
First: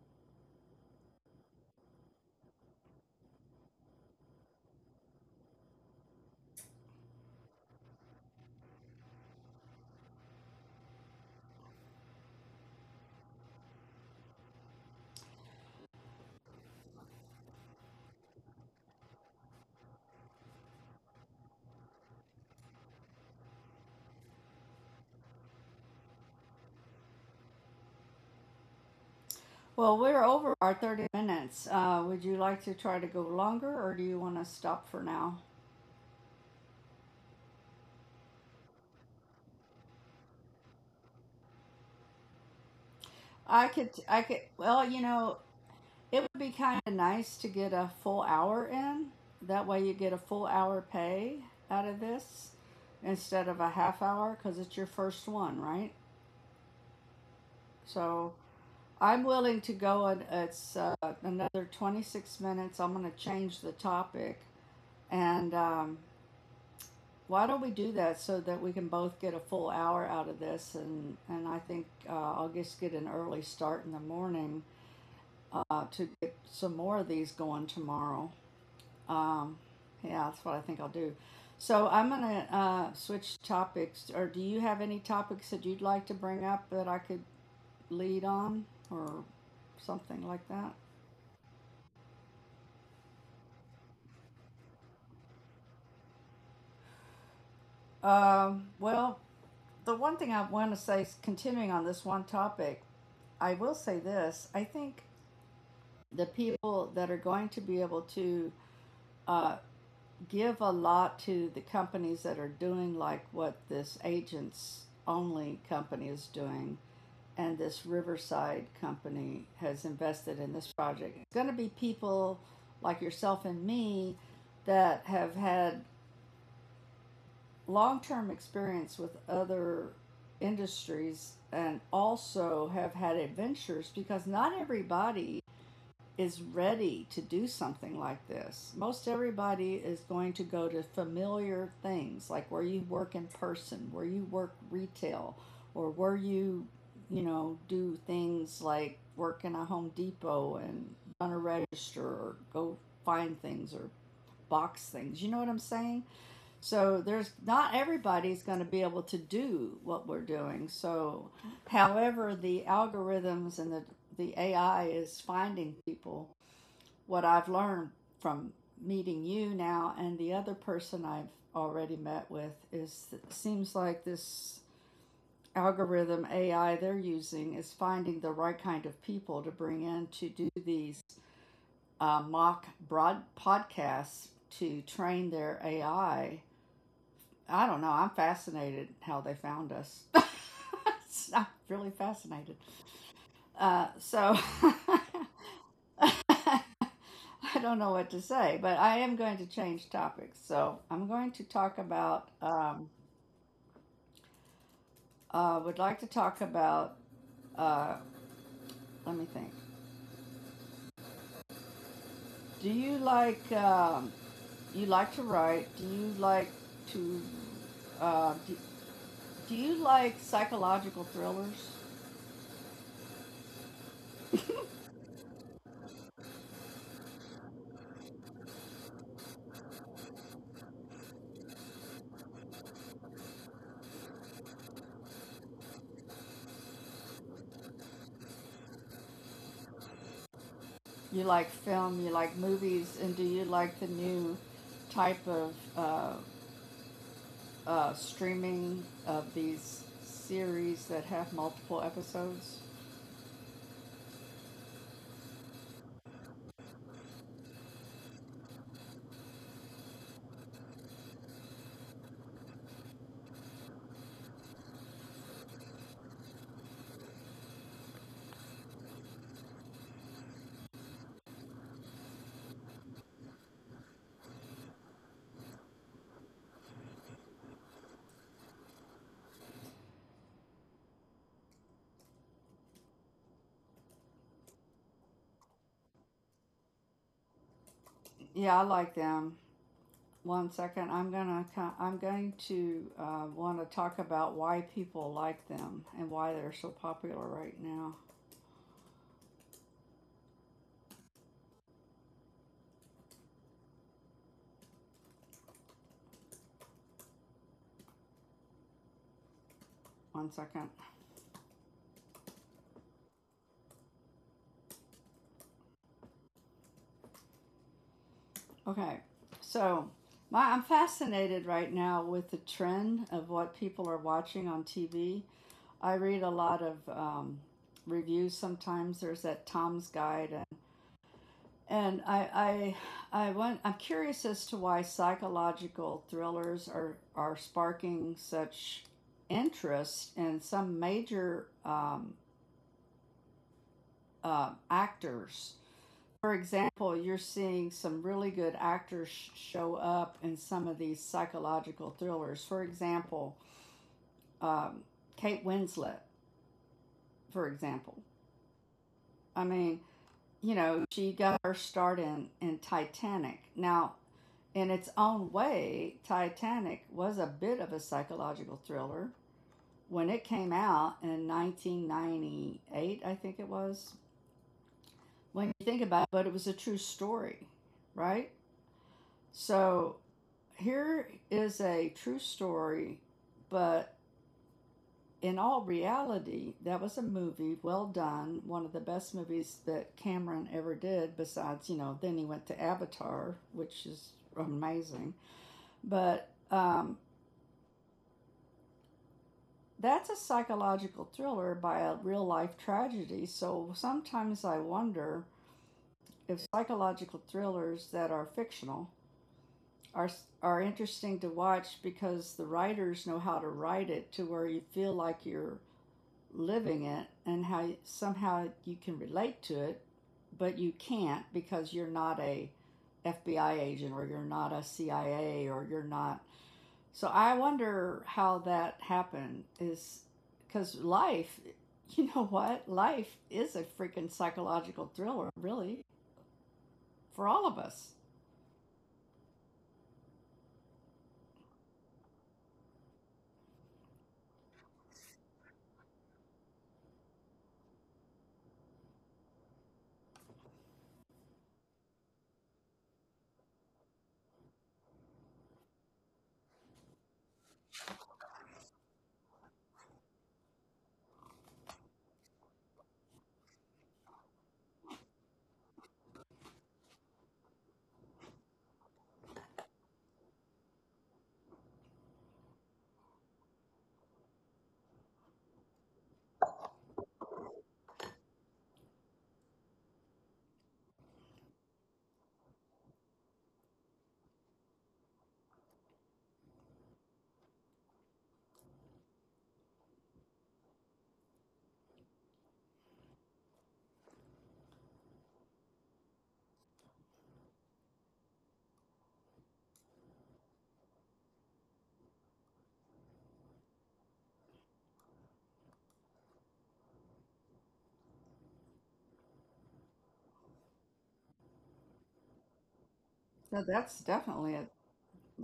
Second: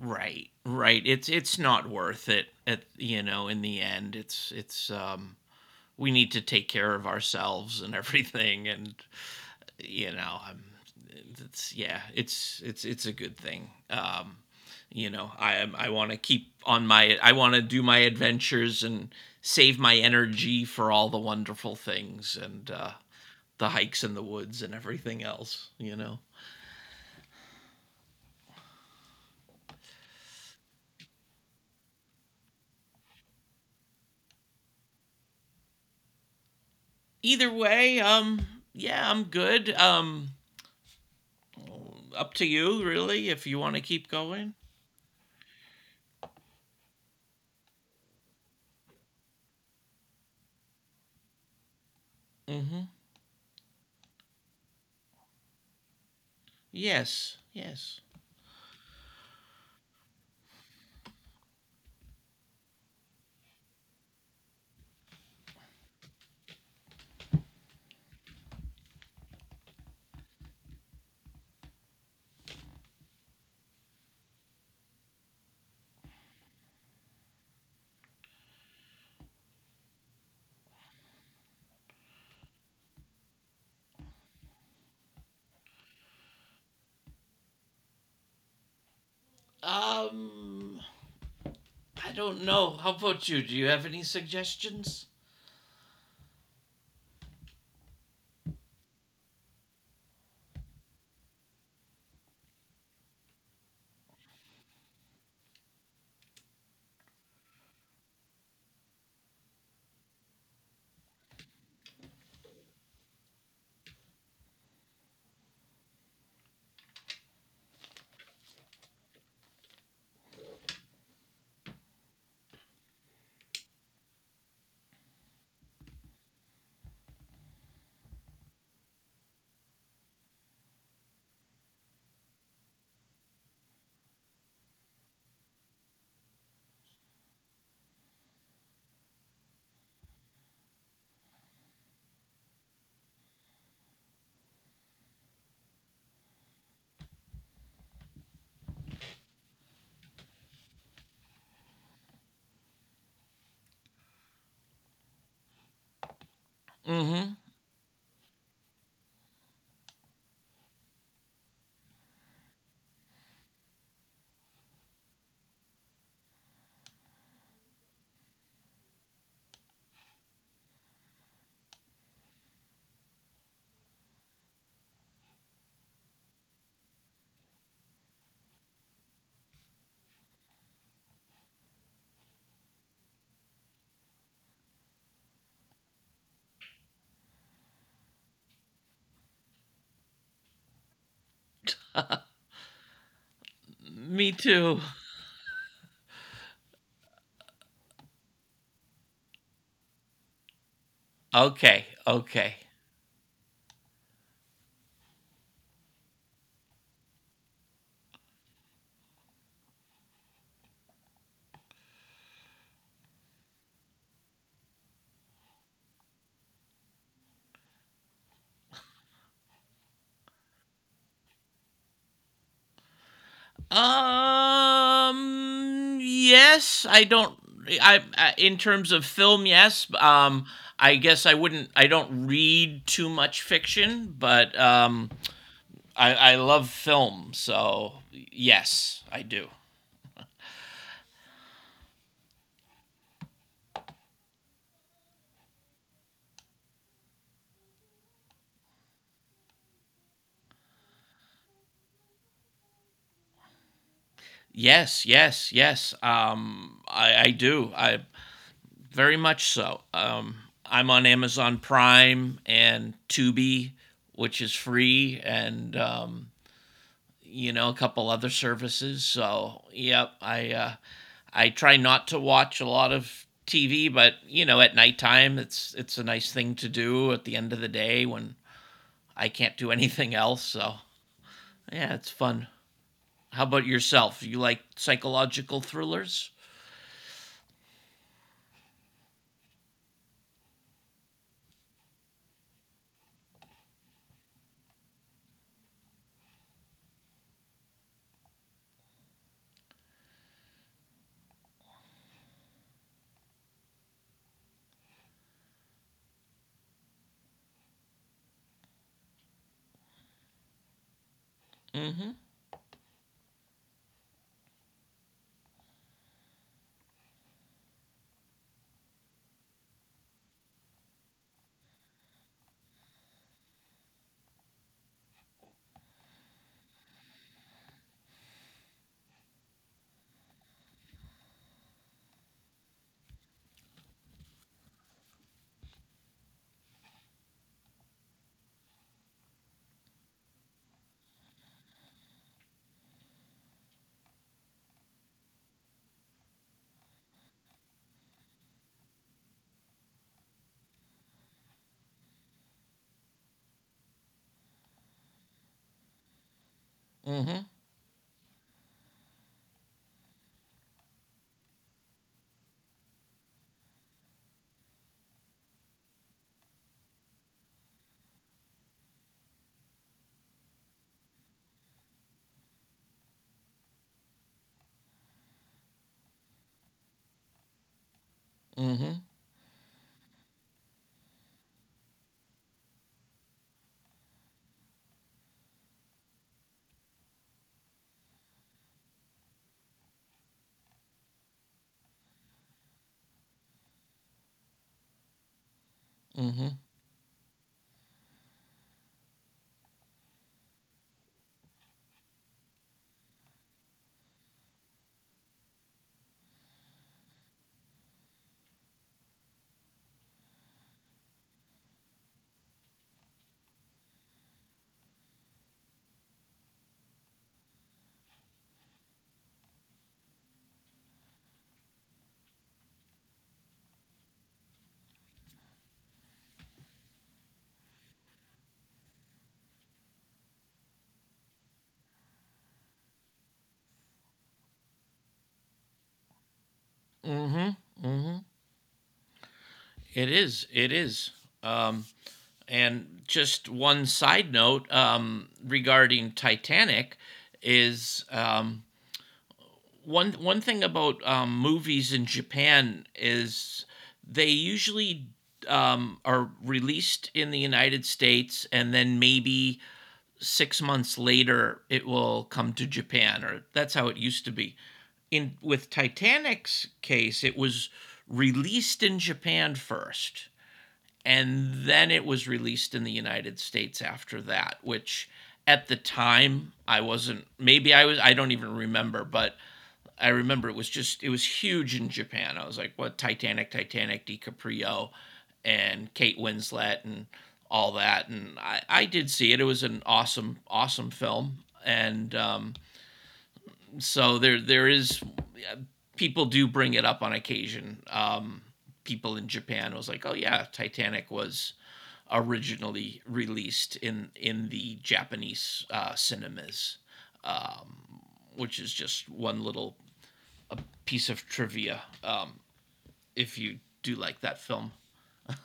Right. Right. It's not worth it. In the end, it's we need to take care of ourselves and <laughs> everything, and you know, I'm it's, yeah, it's a good thing. I want to do my adventures and save my energy for all the wonderful things and the hikes in the woods and everything else. You know.
Well, we're over our 30 minutes. Would you like to try to go longer or do you want to stop for now?
Either way, yeah, I'm good. Up to you, really, if you want to keep going.
You know, it would be kind of nice to get a full hour in. That way you get a full hour pay out of this
Mm-hmm.
instead of a half hour because it's your first one, right?
Yes, yes.
So I'm willing to go, and it's another 26 minutes. I'm going to change the topic. And Why don't we do that so that we can both get a full hour out of this? And I think I'll just get an early start in the morning to get some more of these going tomorrow. Um, yeah, that's what I think I'll do. So I'm gonna switch topics. Or do you have any topics that you'd like to bring up that I could lead on, or something like that?
Um, I don't know. How about you? Do you have any suggestions?
Well, the one thing I want to say is, continuing on this one topic, I will say this: I think the people that are going to be able to uh, give a lot to the companies that are doing like what this agents only company is doing and this Riverside company has invested in this project, it's going to be people like yourself and me that have had long term experience with other industries and also have had adventures, because not everybody is ready to do something like this. Most everybody is going to go to familiar things, like where you work in person, where you work retail, or where you know, do things like work in a Home Depot and run a register or go find things or box things. You know what I'm saying? So
Mm-hmm.
there's not everybody's going to be able to do what we're doing. So however the algorithms and the AI is finding people, what I've learned from meeting you now and the other person I've already met with is it seems like this algorithm AI they're using is finding the right kind of people to bring in to do these mock broad podcasts to train their AI. I don't know. I'm fascinated how they found us. <laughs> I'm really fascinated. Uh,
Me
so
too.
<laughs> <laughs> I don't know what to say, but I am going to change topics. So I'm going to talk
Okay,
about,
okay.
would like to talk about, uh, let me think. Do you like to write? Do you like to, uh, do, do you like psychological thrillers?
Yes, I don't. I In terms of film, yes. I guess I wouldn't. I don't read too much fiction, but I love film, so yes, I do.
You like film, you like movies, and do you like the new type of streaming of these series that have multiple episodes?
Yes, yes, yes. I do. I very much so. I'm on Amazon Prime and Tubi, which is free, and a couple other services. So, yep, I try not to watch a lot of TV, but at nighttime it's a nice thing to do at the end of the day when I can't do <laughs> anything else. So, yeah, it's fun. How about yourself? You like psychological thrillers?
Yeah, I like them. One second, I'm going to want to talk about why people like them and why they're so popular right now. One second.
Mm-hmm.
Okay, so my I'm fascinated right now with the trend of what people are watching on TV. I read a lot of reviews sometimes. There's that Tom's Guide and I'm curious as to why psychological thrillers are sparking such interest in some major actors. For example, you're seeing some really good actors show up in some of these psychological thrillers. For example, um, Kate Winslet,
Mm-hmm.
for example. I mean, you know, she got her start in Titanic. Now, in its own way, Titanic was a bit of a psychological thriller. When it came out in 1998, I think it was, when you think about it, but it was a true story, right?
Mm-hmm.
So here is a true story, but in all reality, that was a movie well done, one of the best movies that Cameron ever did, besides, you know, then he went to Avatar, which is amazing. But
Mm-hmm.
That's a psychological thriller by a real life tragedy, so sometimes I wonder if psychological thrillers that are fictional are are interesting to watch because the writers know how to write it to where you feel like you're living it and how somehow you can relate to it, but you can't because you're not a FBI agent or you're not a CIA or you're not, so I wonder how that happened is because life, <laughs> you know what? Life is a freaking psychological thriller, really, for all
Mm-hmm.
of us.
Mm-hmm. It is. It is. Um, and just one side note, regarding Titanic is, one thing about movies in Japan is, they usually, are released in the United States, and then maybe 6 months later it will come to Japan, or that's how it used to be. In With Titanic's case, it was released in Japan first, and then it was released in the United States after that, which, at the time, I wasn't, maybe I was, I don't even remember, but I remember it was just, it was huge in Japan. I was like, what, Titanic, Titanic, DiCaprio and Kate Winslet and all that. And I did see it. It was an awesome, awesome film. And so there is, people do bring it up on occasion. People in Japan was like, "Oh yeah, Titanic was originally released in the Japanese cinemas," which is just one little piece of trivia. If you
So
do
that's
like that
definitely it.
film.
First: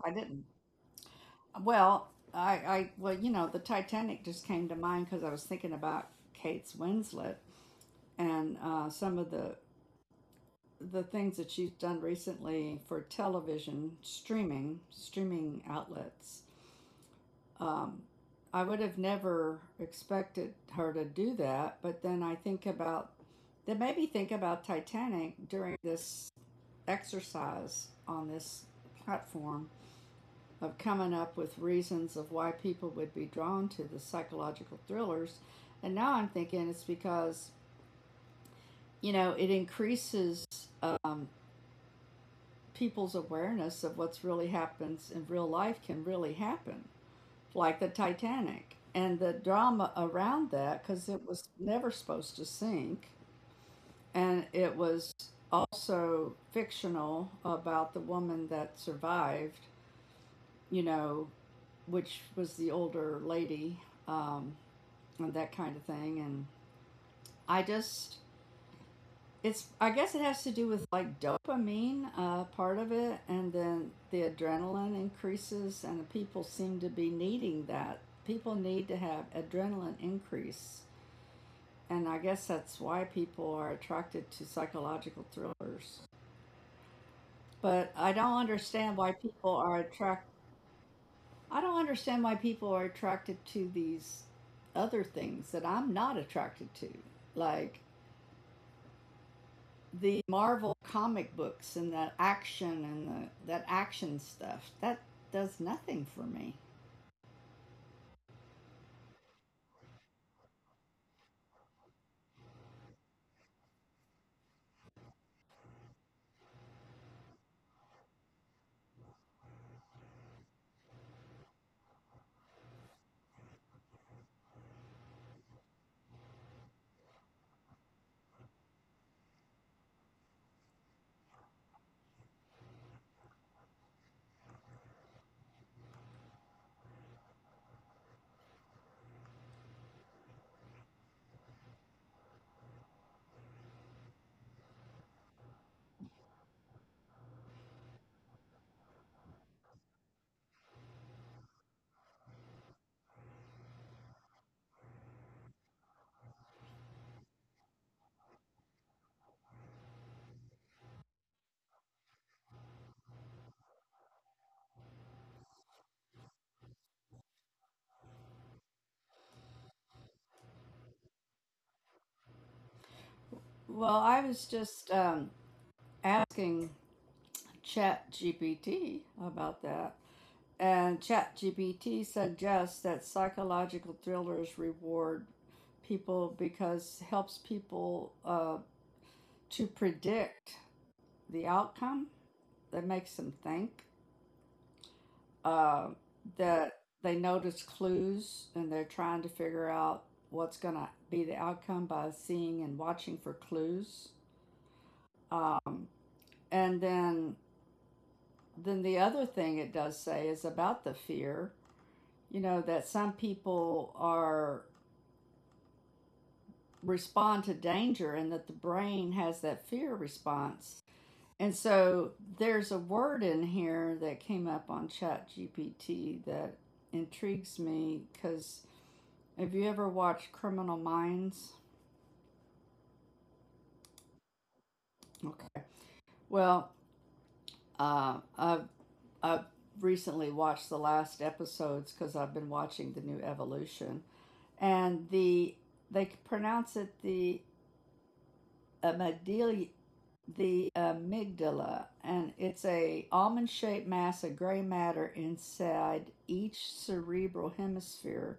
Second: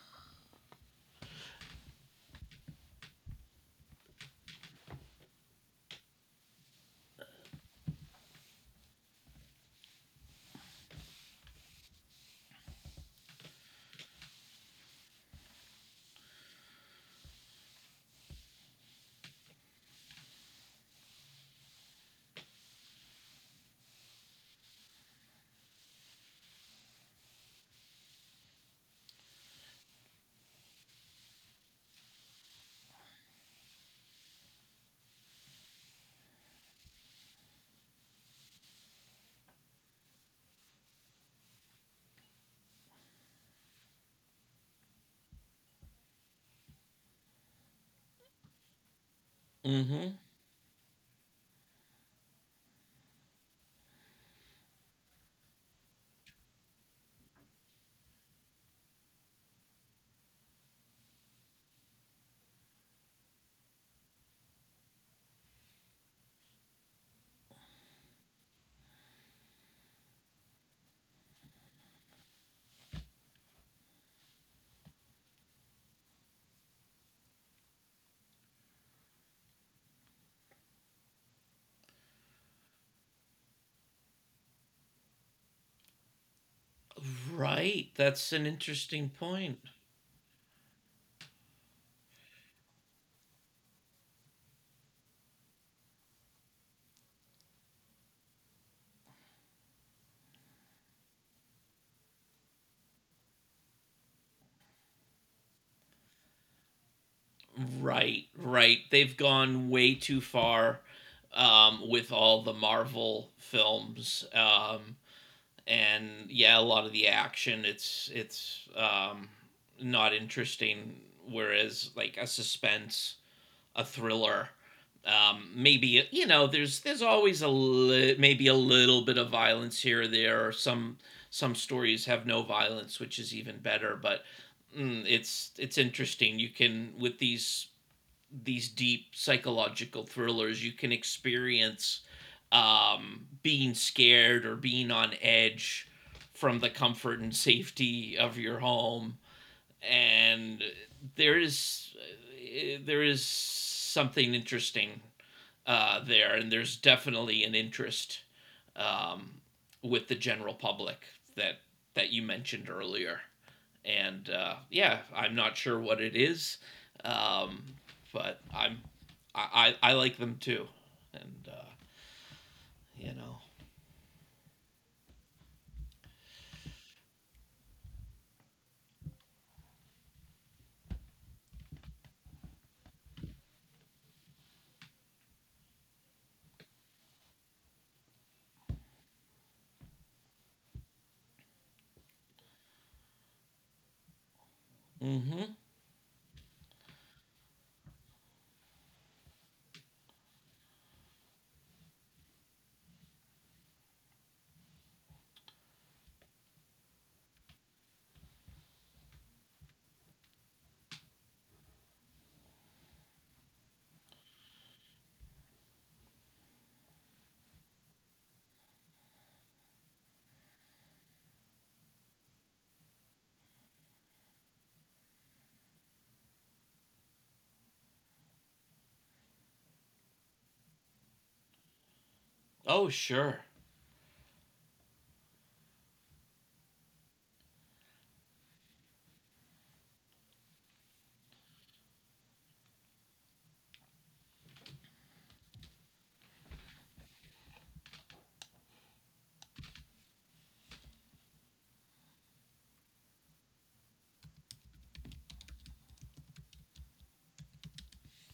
I didn't. Well, you know, the Titanic just came to mind because I was thinking about Kate Winslet and some of the things that she's done recently for television streaming, streaming outlets. Um, I would have never expected her to do that, but then I think about that made me think about Titanic during this exercise on this platform of coming up with reasons of why people would be drawn to the psychological thrillers. And now I'm thinking it's because, you know, it increases um, people's awareness of what's really happens in real life can really happen, like the Titanic and the drama
Mm-hmm.
around that, because it was never supposed to sink and it was also fictional about the woman that survived, you know, which was the older lady um, and that kind of thing. I just, it's, I guess it has to do with like dopamine, part of it, and then the adrenaline increases and the people seem to be needing that. People need to have adrenaline increase, and I guess that's why people are attracted to psychological thrillers. But
Right? That's an interesting point.
I don't understand why people are attracted to these other things that I'm not attracted to. Like the Marvel comic books and that action and that action stuff. That does nothing for me.
Right, right. They've gone way too far with all the Marvel films. And yeah, a lot of the action, it's not interesting. Whereas, like a suspense, a thriller, maybe, there's always maybe a little bit of violence here or there. Or some stories have no violence, which is even better. But it's interesting. You can, with these deep psychological thrillers, you can experience being scared or being on edge from the comfort and safety of your home. And there is there is something interesting there, and there's definitely an interest um, with the general public that that you mentioned earlier. And yeah, I'm not sure what it is, um, but I'm I like them too, and you know.
Well, I was just asking Chat GPT about that. And ChatGPT suggests that psychological thrillers reward people because it helps people to predict the outcome. That makes them think
Mm-hmm.
uh, that they notice clues and they're trying to figure out what's going to be the outcome by seeing and watching for clues. Um, and then the other thing it does say is about the fear, you know, that some people are respond to danger and that the brain has that fear response. And so there's a word in here that came up on Chat GPT that intrigues me because have you ever watched Criminal Minds?
Oh sure.
Okay. Well, uh, I've, I've recently watched the last episodes because I've been watching the new evolution. And the they pronounce it the amygdala, the amygdala, and it's a almond shaped mass of gray matter inside each cerebral hemisphere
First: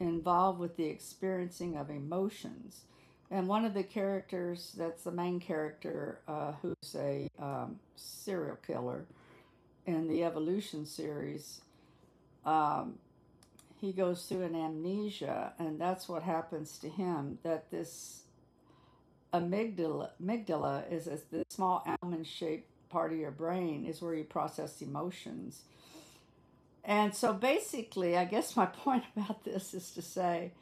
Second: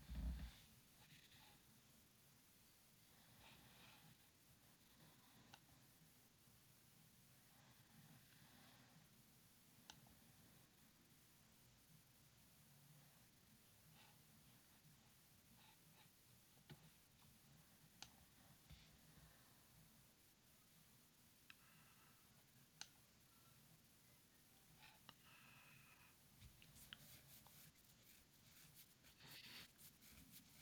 involved with the experiencing of emotions. And one of the characters that's the main character who's a serial killer in the evolution series, um, he goes through an amnesia and that's what happens to him, that this amygdala is the small almond shaped part of your brain is where you process emotions. And so basically I guess my <laughs> point about this is to say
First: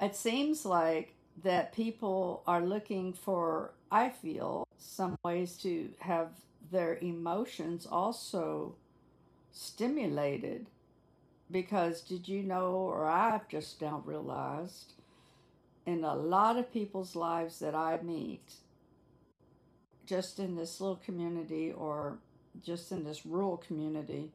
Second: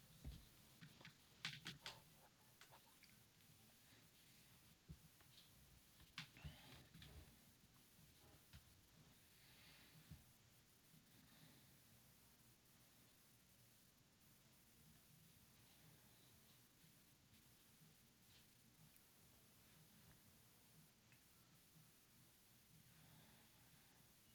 it seems like that people are looking for I feel some ways to have their emotions also stimulated, because did you know or I've just now realized in a lot of people's lives that I meet just in this little community or just in this rural community,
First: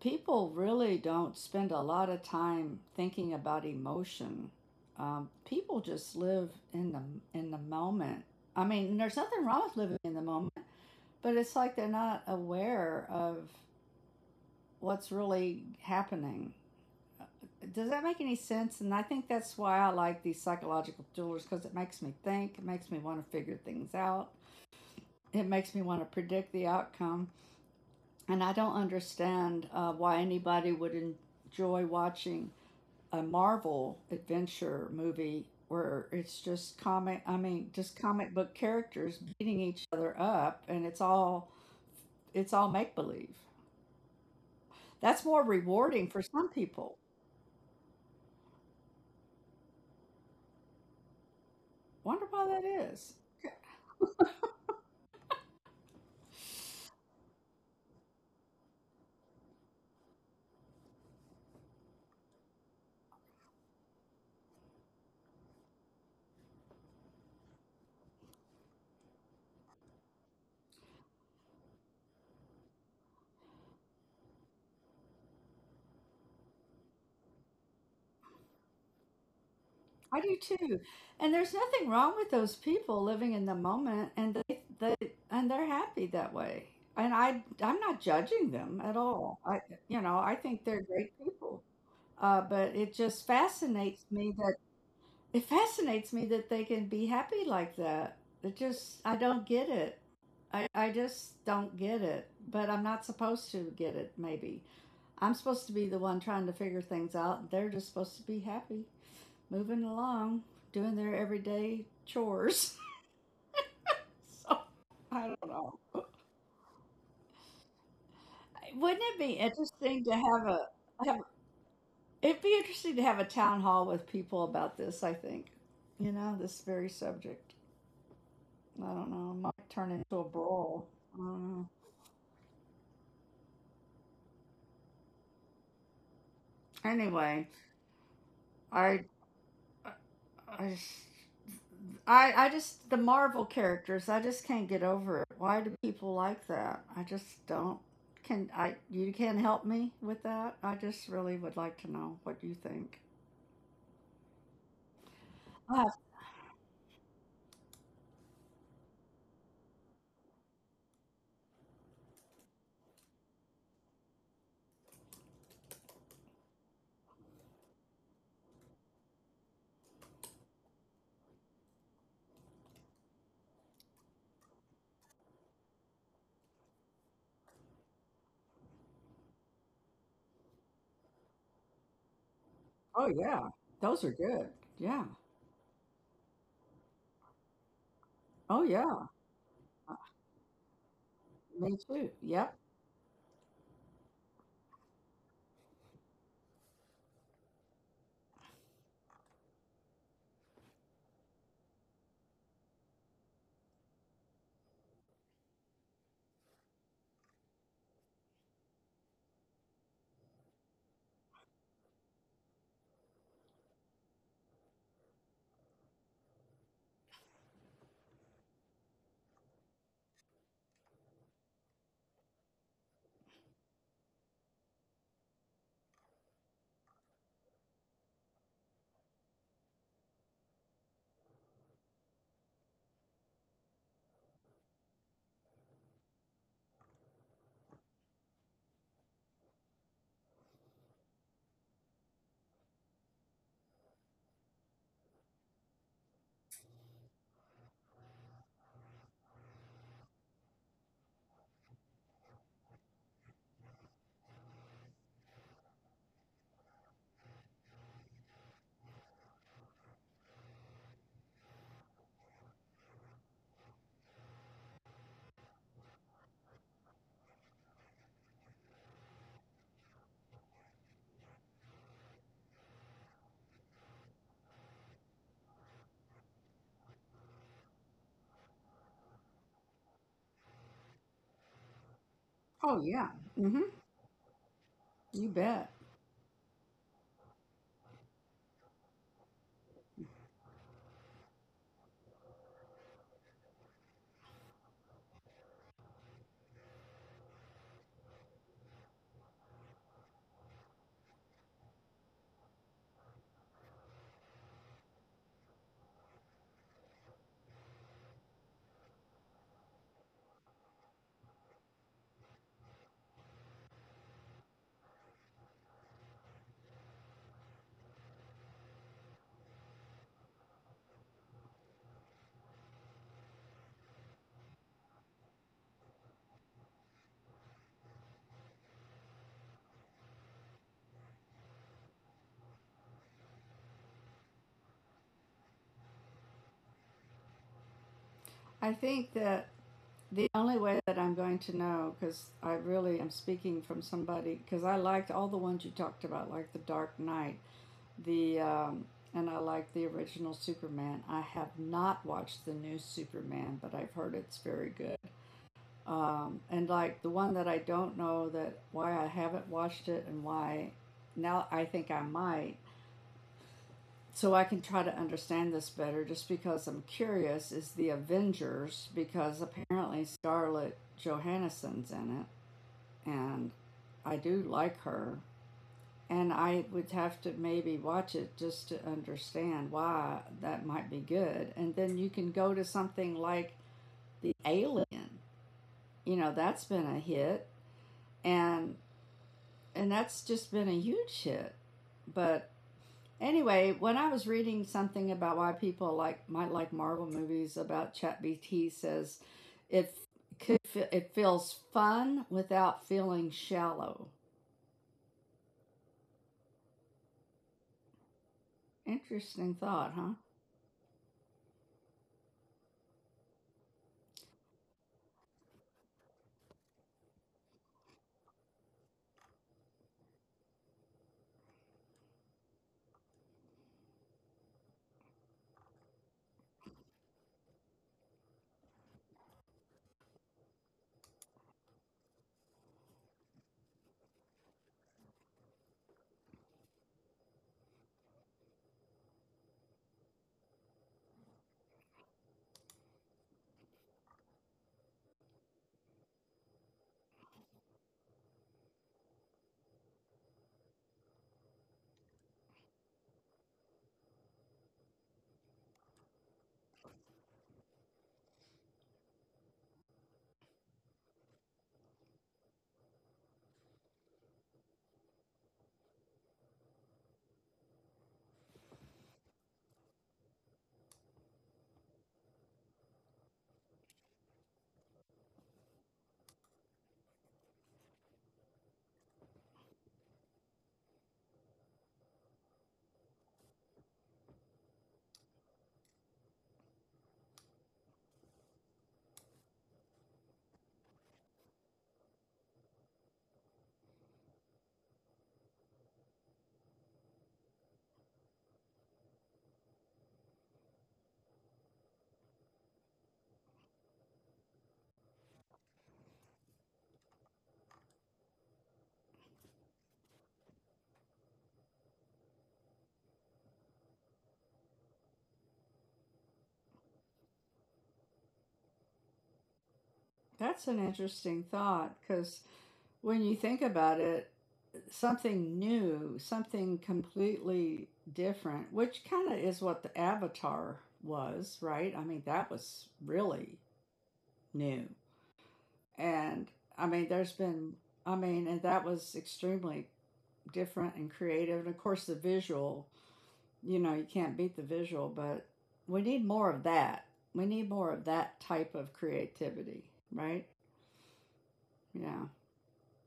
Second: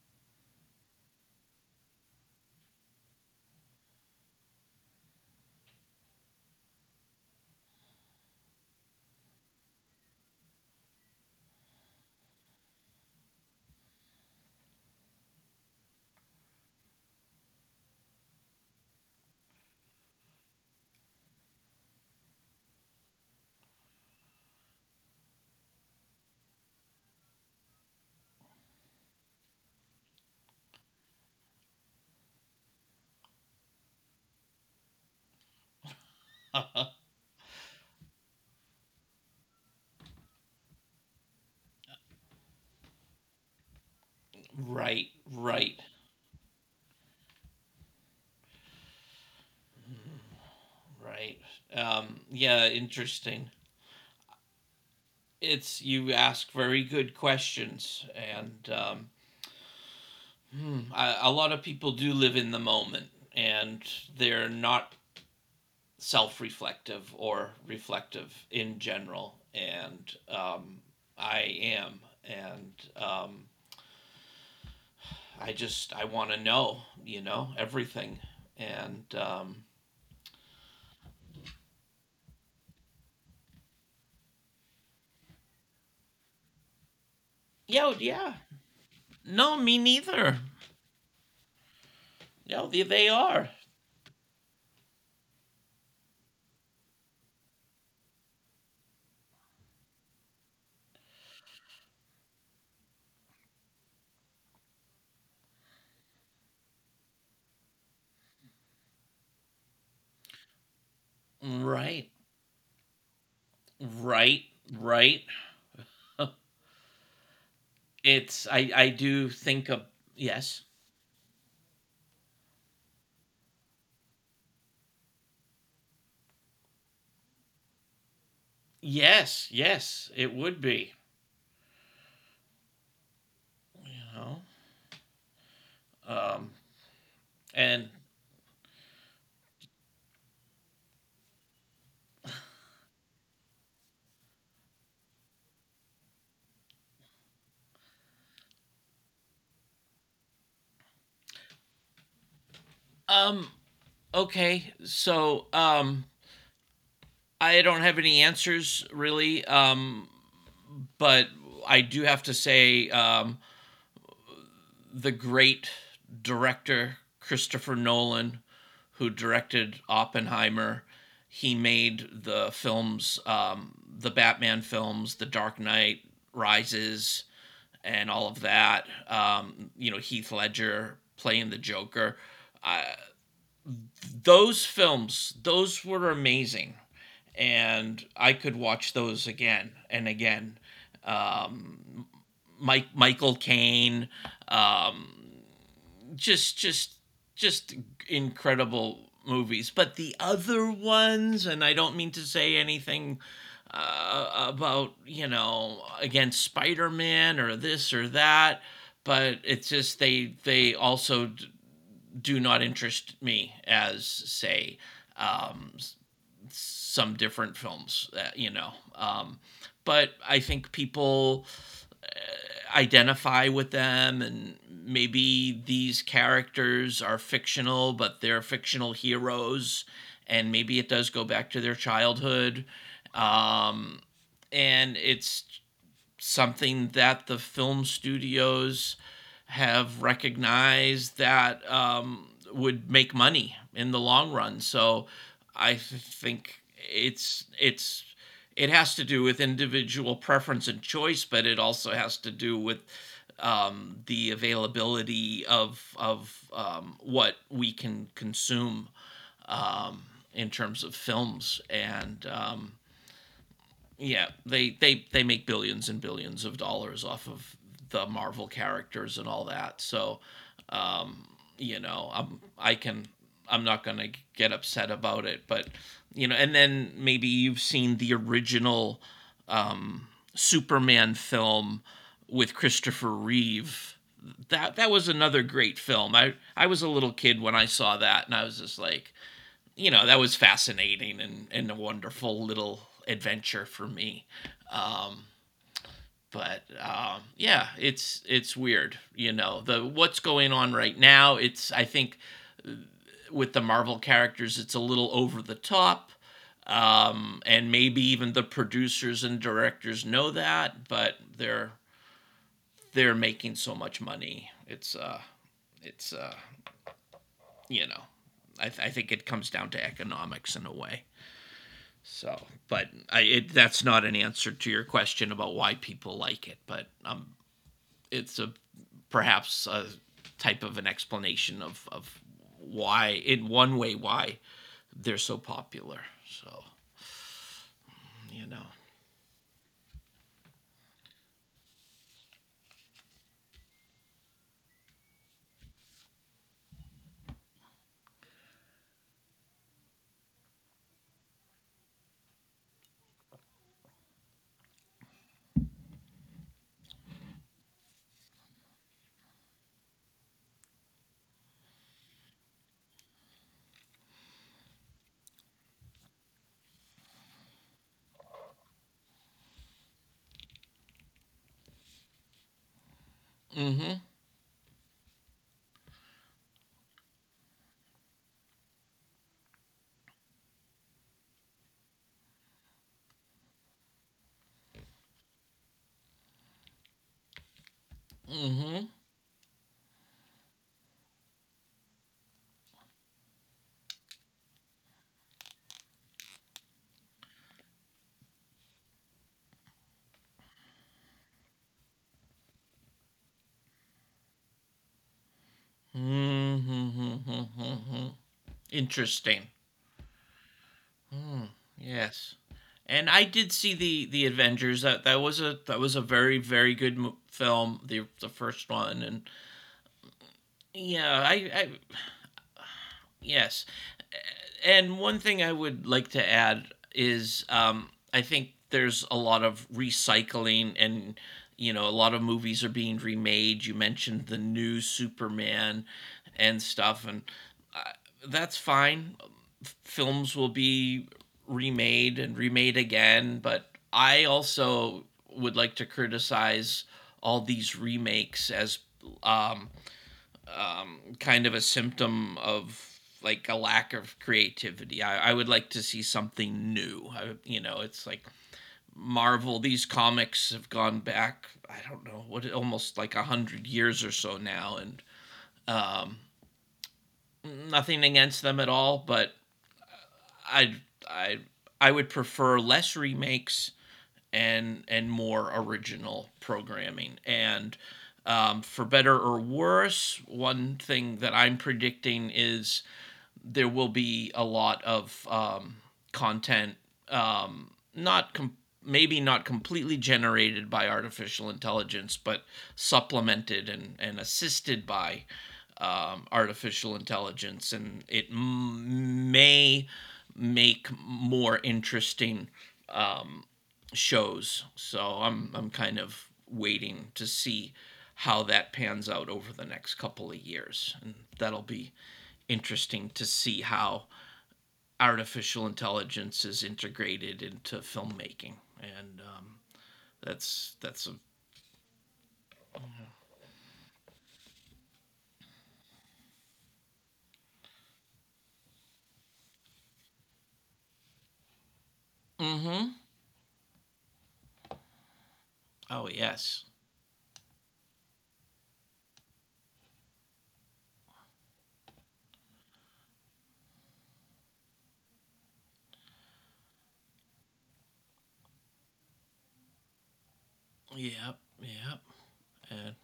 people really don't spend a lot of time thinking about emotion. People just live in the moment. I mean, there's nothing wrong with living in the moment, but it's like they're not aware of what's really happening. Does that make any sense? And I think that's why I like these psychological thrillers, because it makes me think, it makes me want to figure things out, it makes me want to predict the outcome. And I don't understand why anybody would enjoy watching a Marvel adventure movie where it's just comic I mean just comic book characters beating each other up, and it's all make believe.
<laughs> Right,
That's more
right,
rewarding for some people.
right.
Wonder why that
Yeah,
is.
interesting. It's You ask very good questions, and hmm. A lot of people do live in the moment, and they're not self reflective or reflective in general. And I am. And I just, I want to know, everything. And
I do too. And there's nothing wrong with those people living in the moment and they and they're happy that way. And I I'm
yeah. Oh,
not
yeah.
judging them at all. I,
No, me
you know, I
neither.
think they're great people.
No,
But
they, they are.
it fascinates me that they can be happy like that. It just I don't get it. I just don't get it. But I'm not supposed to get it, maybe. I'm supposed to be the one trying to figure things out. They're just supposed to be happy, moving along, doing their everyday
Right,
chores. <laughs>
right,
So
right.
I don't know.
<laughs> I
Wouldn't it
do
be
think of,
interesting to have
yes,
a have, it'd be interesting to have a town hall with people about this, I think. You know, this very subject. I don't know. It
yes,
might turn
yes,
into a
it would
brawl.
be,
I don't know.
you know. Um,
Anyway,
and
I, I, I, just- I just the Marvel characters. I just can't get over it. Why do people like that? I just don't. Can I? You can't help me with that. I just really would like to know what you think.
um, okay, so,
I,
I don't have any answers, really, but I do have to say, the great director Christopher Nolan, who directed Oppenheimer, he made the films, the Batman films, The Dark Knight Rises, and all of that. Heath Ledger playing the Joker. I,
oh yeah, those are good.
those
Yeah.
films, those were amazing, and I could
Oh
watch
yeah,
those again and again.
me too.
Um,
Yep.
Mike, Michael Caine, um, just just just incredible movies. But the other ones, and I don't mean to say anything about, against Spider Man or this or that, but it's just they also do not interest me as, say, um, some different films that, but I think people identify with them, and maybe these characters are fictional, but they're fictional heroes, and maybe it does go back to their childhood, um, and it's something that the film studios have recognized that, would make money in the long run. So I think it has to do with individual preference and choice, but it also has to do with, the availability of what we can consume, um, in terms of films, and yeah, they make billions and billions of dollars off of the Marvel characters and all that. So, um, I'm I can I'm not gonna get upset about it, but, and then maybe you've seen the original um, Superman film with
Oh yeah.
Christopher
Mhm.
Reeve. That was
You
another
bet.
great film. I was a little kid when I saw that, and I was just like, you know that was fascinating, and a wonderful little adventure for me. Um, but yeah, it's weird, you know. The What's going on right now? It's I think, with the Marvel characters, it's a little over the top, and maybe even the producers and directors know that, but they're making so much money. It's you know, I think it comes down to economics in a way. So, but that's not an answer to your question about why people like it, but it's a perhaps a type of an explanation of, why, in one way, why they're so popular. So, you know.
I think that the only way that I'm going to know, because I really am speaking from somebody, because I liked all the ones you talked about, like The Dark Knight, the and I like the original Superman. I have not watched the new Superman, but I've heard it's very good. And like the one that I don't know that why I haven't watched it and why now I think I might, so I can try to understand this better just because I'm curious is the Avengers, because apparently Scarlett Johansson's in it, and
Mm-hmm.
I do like her, and I would have to maybe watch it just to understand why that might be good. And then you can go to something like The Alien. You know, that's been a hit, and
Mm-hmm.
and that's just been a huge hit. But anyway, when I was reading something about why people like might like Marvel movies, about ChatBT says it could it feels fun without feeling shallow.
Mm-hmm. Mm-hmm. Mm-hmm. Interesting.
Interesting thought, huh?
Hmm. Yes. And I did see the Avengers. That was a, very very good film. The first one, and yeah, I yes. And one thing I would like to add is, I think there's a lot of recycling, and a lot of movies are being remade. You mentioned the new Superman and stuff, and that's fine. Films will be remade and remade again, but I also would like to criticize all these remakes as, um, kind of a symptom of, like, a lack of creativity. I would like to see something new. It's like Marvel. These comics have gone back, I don't know what, almost like 100 years or so now, and um, nothing against them at all. But I I I would prefer less remakes and more original programming. And. For better or worse, one thing that I'm predicting is, there will be a lot of content, not maybe not completely generated by artificial intelligence, but supplemented and, assisted by artificial intelligence, and it may make more interesting, um, shows. So I'm kind of waiting to see how that pans out over the next couple of years, and that'll be interesting to see how artificial intelligence is integrated into filmmaking. And
That's an
that's a.
interesting thought, because when you think about it, something new, something completely different, which kind of is what the Avatar was, right? I mean, that was
Mm-hmm.
really new.
Oh
And
yes.
I mean, there's been, I mean, and that was extremely different and creative. And of course, the visual, you know, you can't beat the visual, but we need more of that. We need more of that type of creativity, right?
Yep, yep.
Yeah.
And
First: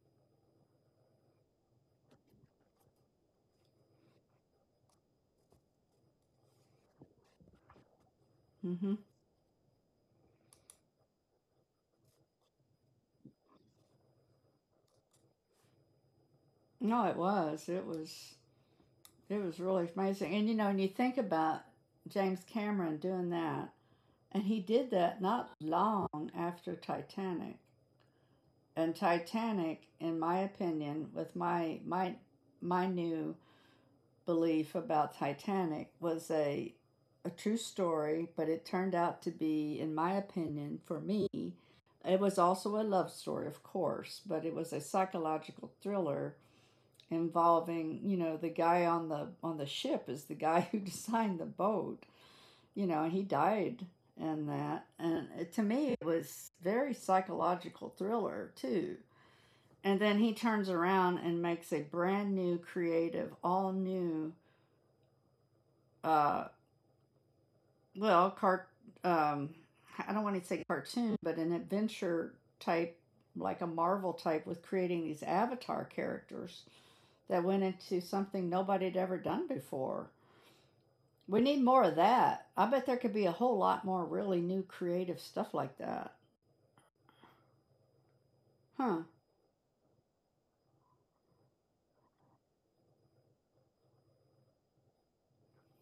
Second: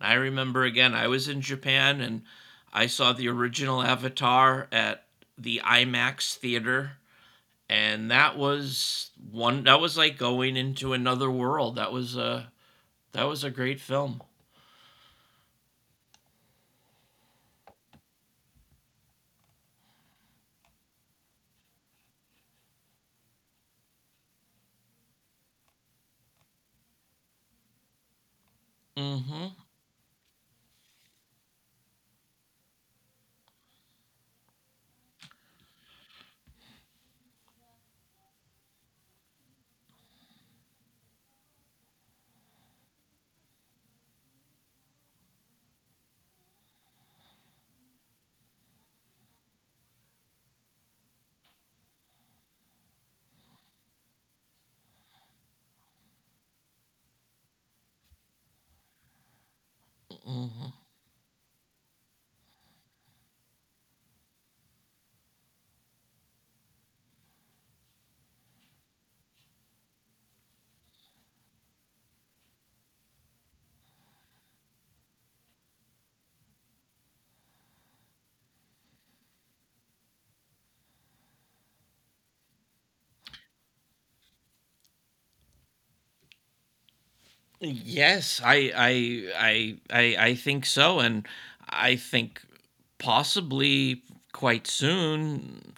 I remember, again, I was in Japan, and I saw the original Avatar at the IMAX theater, and that
Hmm.
was one that was like going into another world. That was a, great film.
No, it was. It was. It was really amazing. And you know, when you think about James Cameron doing that, and he did that not long after Titanic. And
Mm-hmm,
Titanic, in my opinion, with my my new belief about Titanic, was a true story, but it turned out to be, in my opinion, for me, it was also a love story, of course, but it was a psychological thriller involving, you know, the guy on the ship is the guy who <laughs> designed the boat, you know, and he died in that. And to me, it was very psychological thriller too. And then he turns
mm-hmm.
around and makes a brand new, creative, all new, uh, well, cart. Um, I don't want to say cartoon, but an adventure type, like a Marvel type, with creating these avatar characters that went into something nobody had ever done before. We need more of that. I bet there could be a whole lot more really new creative stuff like that.
Yes, I,
Huh.
I i i i think so. And I think, possibly quite soon,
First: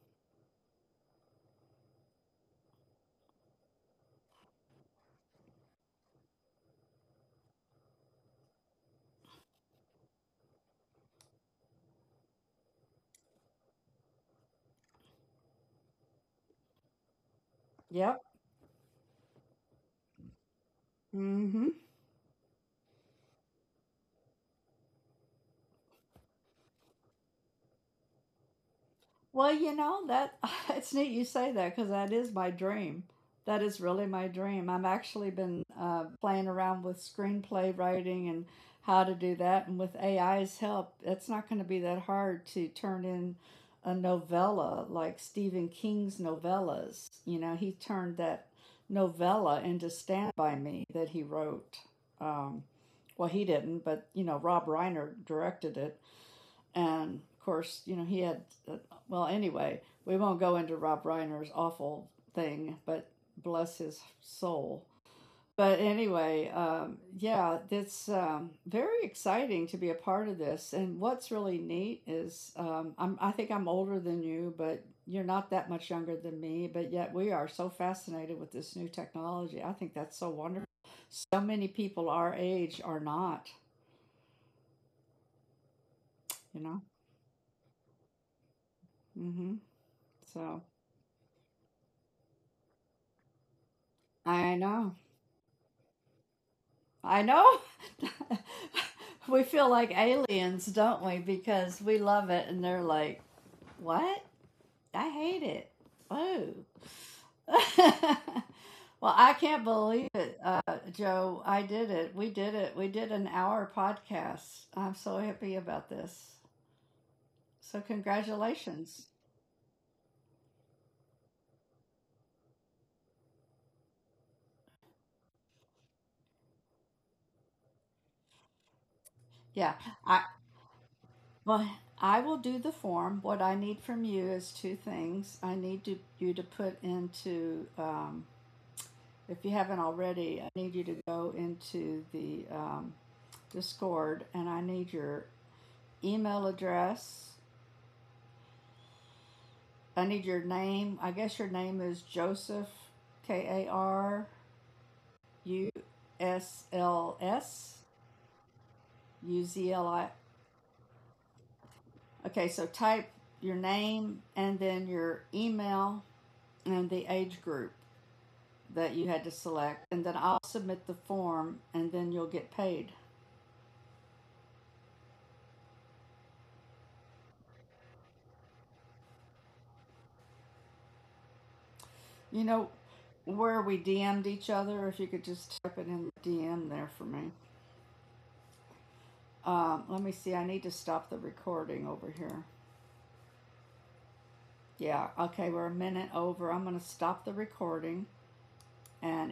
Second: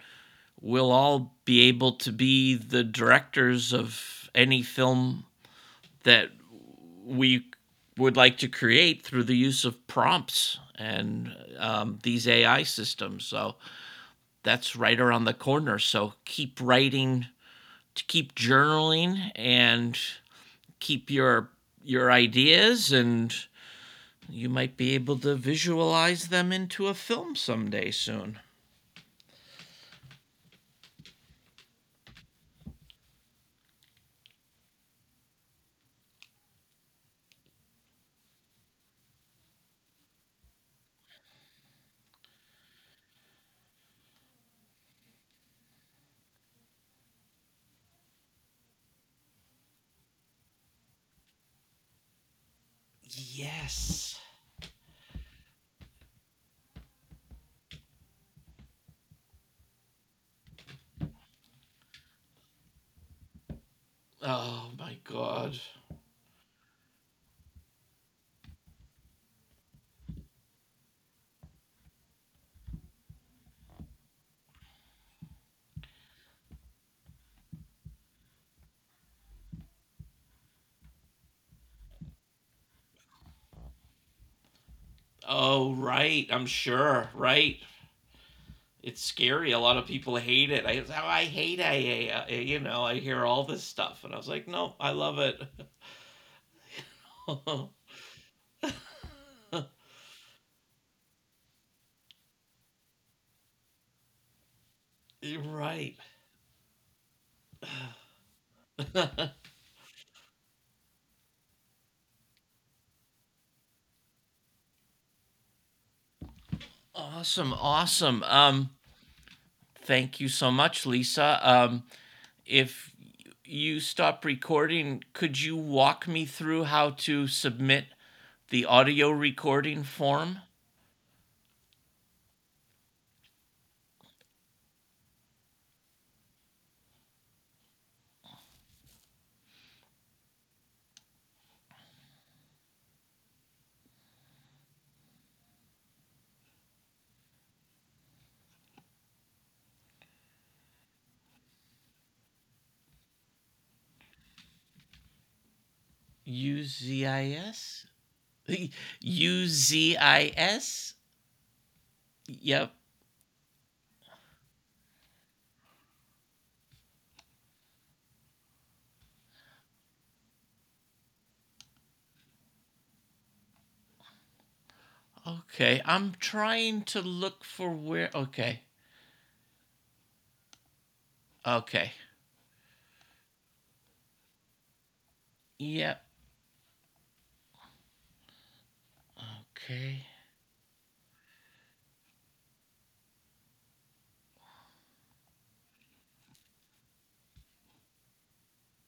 we'll all be able to be the directors of any film that we would like to create through the use of prompts and, these AI systems. So that's right around the corner. So keep writing, to
Yep.
keep journaling, and keep your
Mm hmm.
your ideas, and you might be able to visualize them into a film someday soon.
Well, you know that <laughs> it's neat you say that, because that is my dream. That is really my dream. I've actually been playing around with screenplay writing and how to do that, and with AI's help, it's not going to be that hard to turn in a novella like Stephen King's novellas. You know, he turned that novella into Stand by Me that he wrote. Um, well, he didn't, but
Yes.
you know, Rob Reiner directed it, and of course, you know, he uh, well, anyway, we won't go into Rob Reiner's awful thing, but bless his
Oh
soul.
my god.
But anyway, yeah, it's very exciting to be a part of this. And what's really neat is I think I'm older than you, but you're not that much younger than me, but yet we are so fascinated with this new technology. I think that's so wonderful. So many people our age are not,
Oh, right, I'm
you know?
sure. Right. It's scary.
Mm-hmm.
A lot of people hate
So
it. I hate I A. I hear all this stuff, and I was like,
I
"No, I
know.
love it."
I know.
<laughs>
<laughs> We feel like aliens, don't we? Because we love it and they're like, what? I
You're
hate it.
right.
Whoa. <laughs> Well, I can't believe it, Joe. I did it. We did it. We did an hour podcast. I'm so happy about this.
Awesome,
So,
awesome.
congratulations.
Thank you so much, Lisa. If you stop recording, could you walk me through how to submit the audio
Yeah.
recording
I
form?
well, I will do the form. What I need from you is two things. I need to, you to put into if you haven't already, I need you to go into the Discord, and I need your email address. I need your name. I guess your name is Joseph K A R U S L S
UZIS?
U Z L I.
UZIS? <laughs>
Okay, so
Yep.
type your name and then your email and the age group that you had to select, and then I'll submit the form and then you'll get paid.
Okay. I'm trying to look for where. Okay. Okay.
You know where we DM'd each other? If you could just type it
Yep.
in DM there for me. Let
Okay.
me see. I need to stop the recording over here. Yeah. Okay. We're a minute over. I'm going to stop the recording and.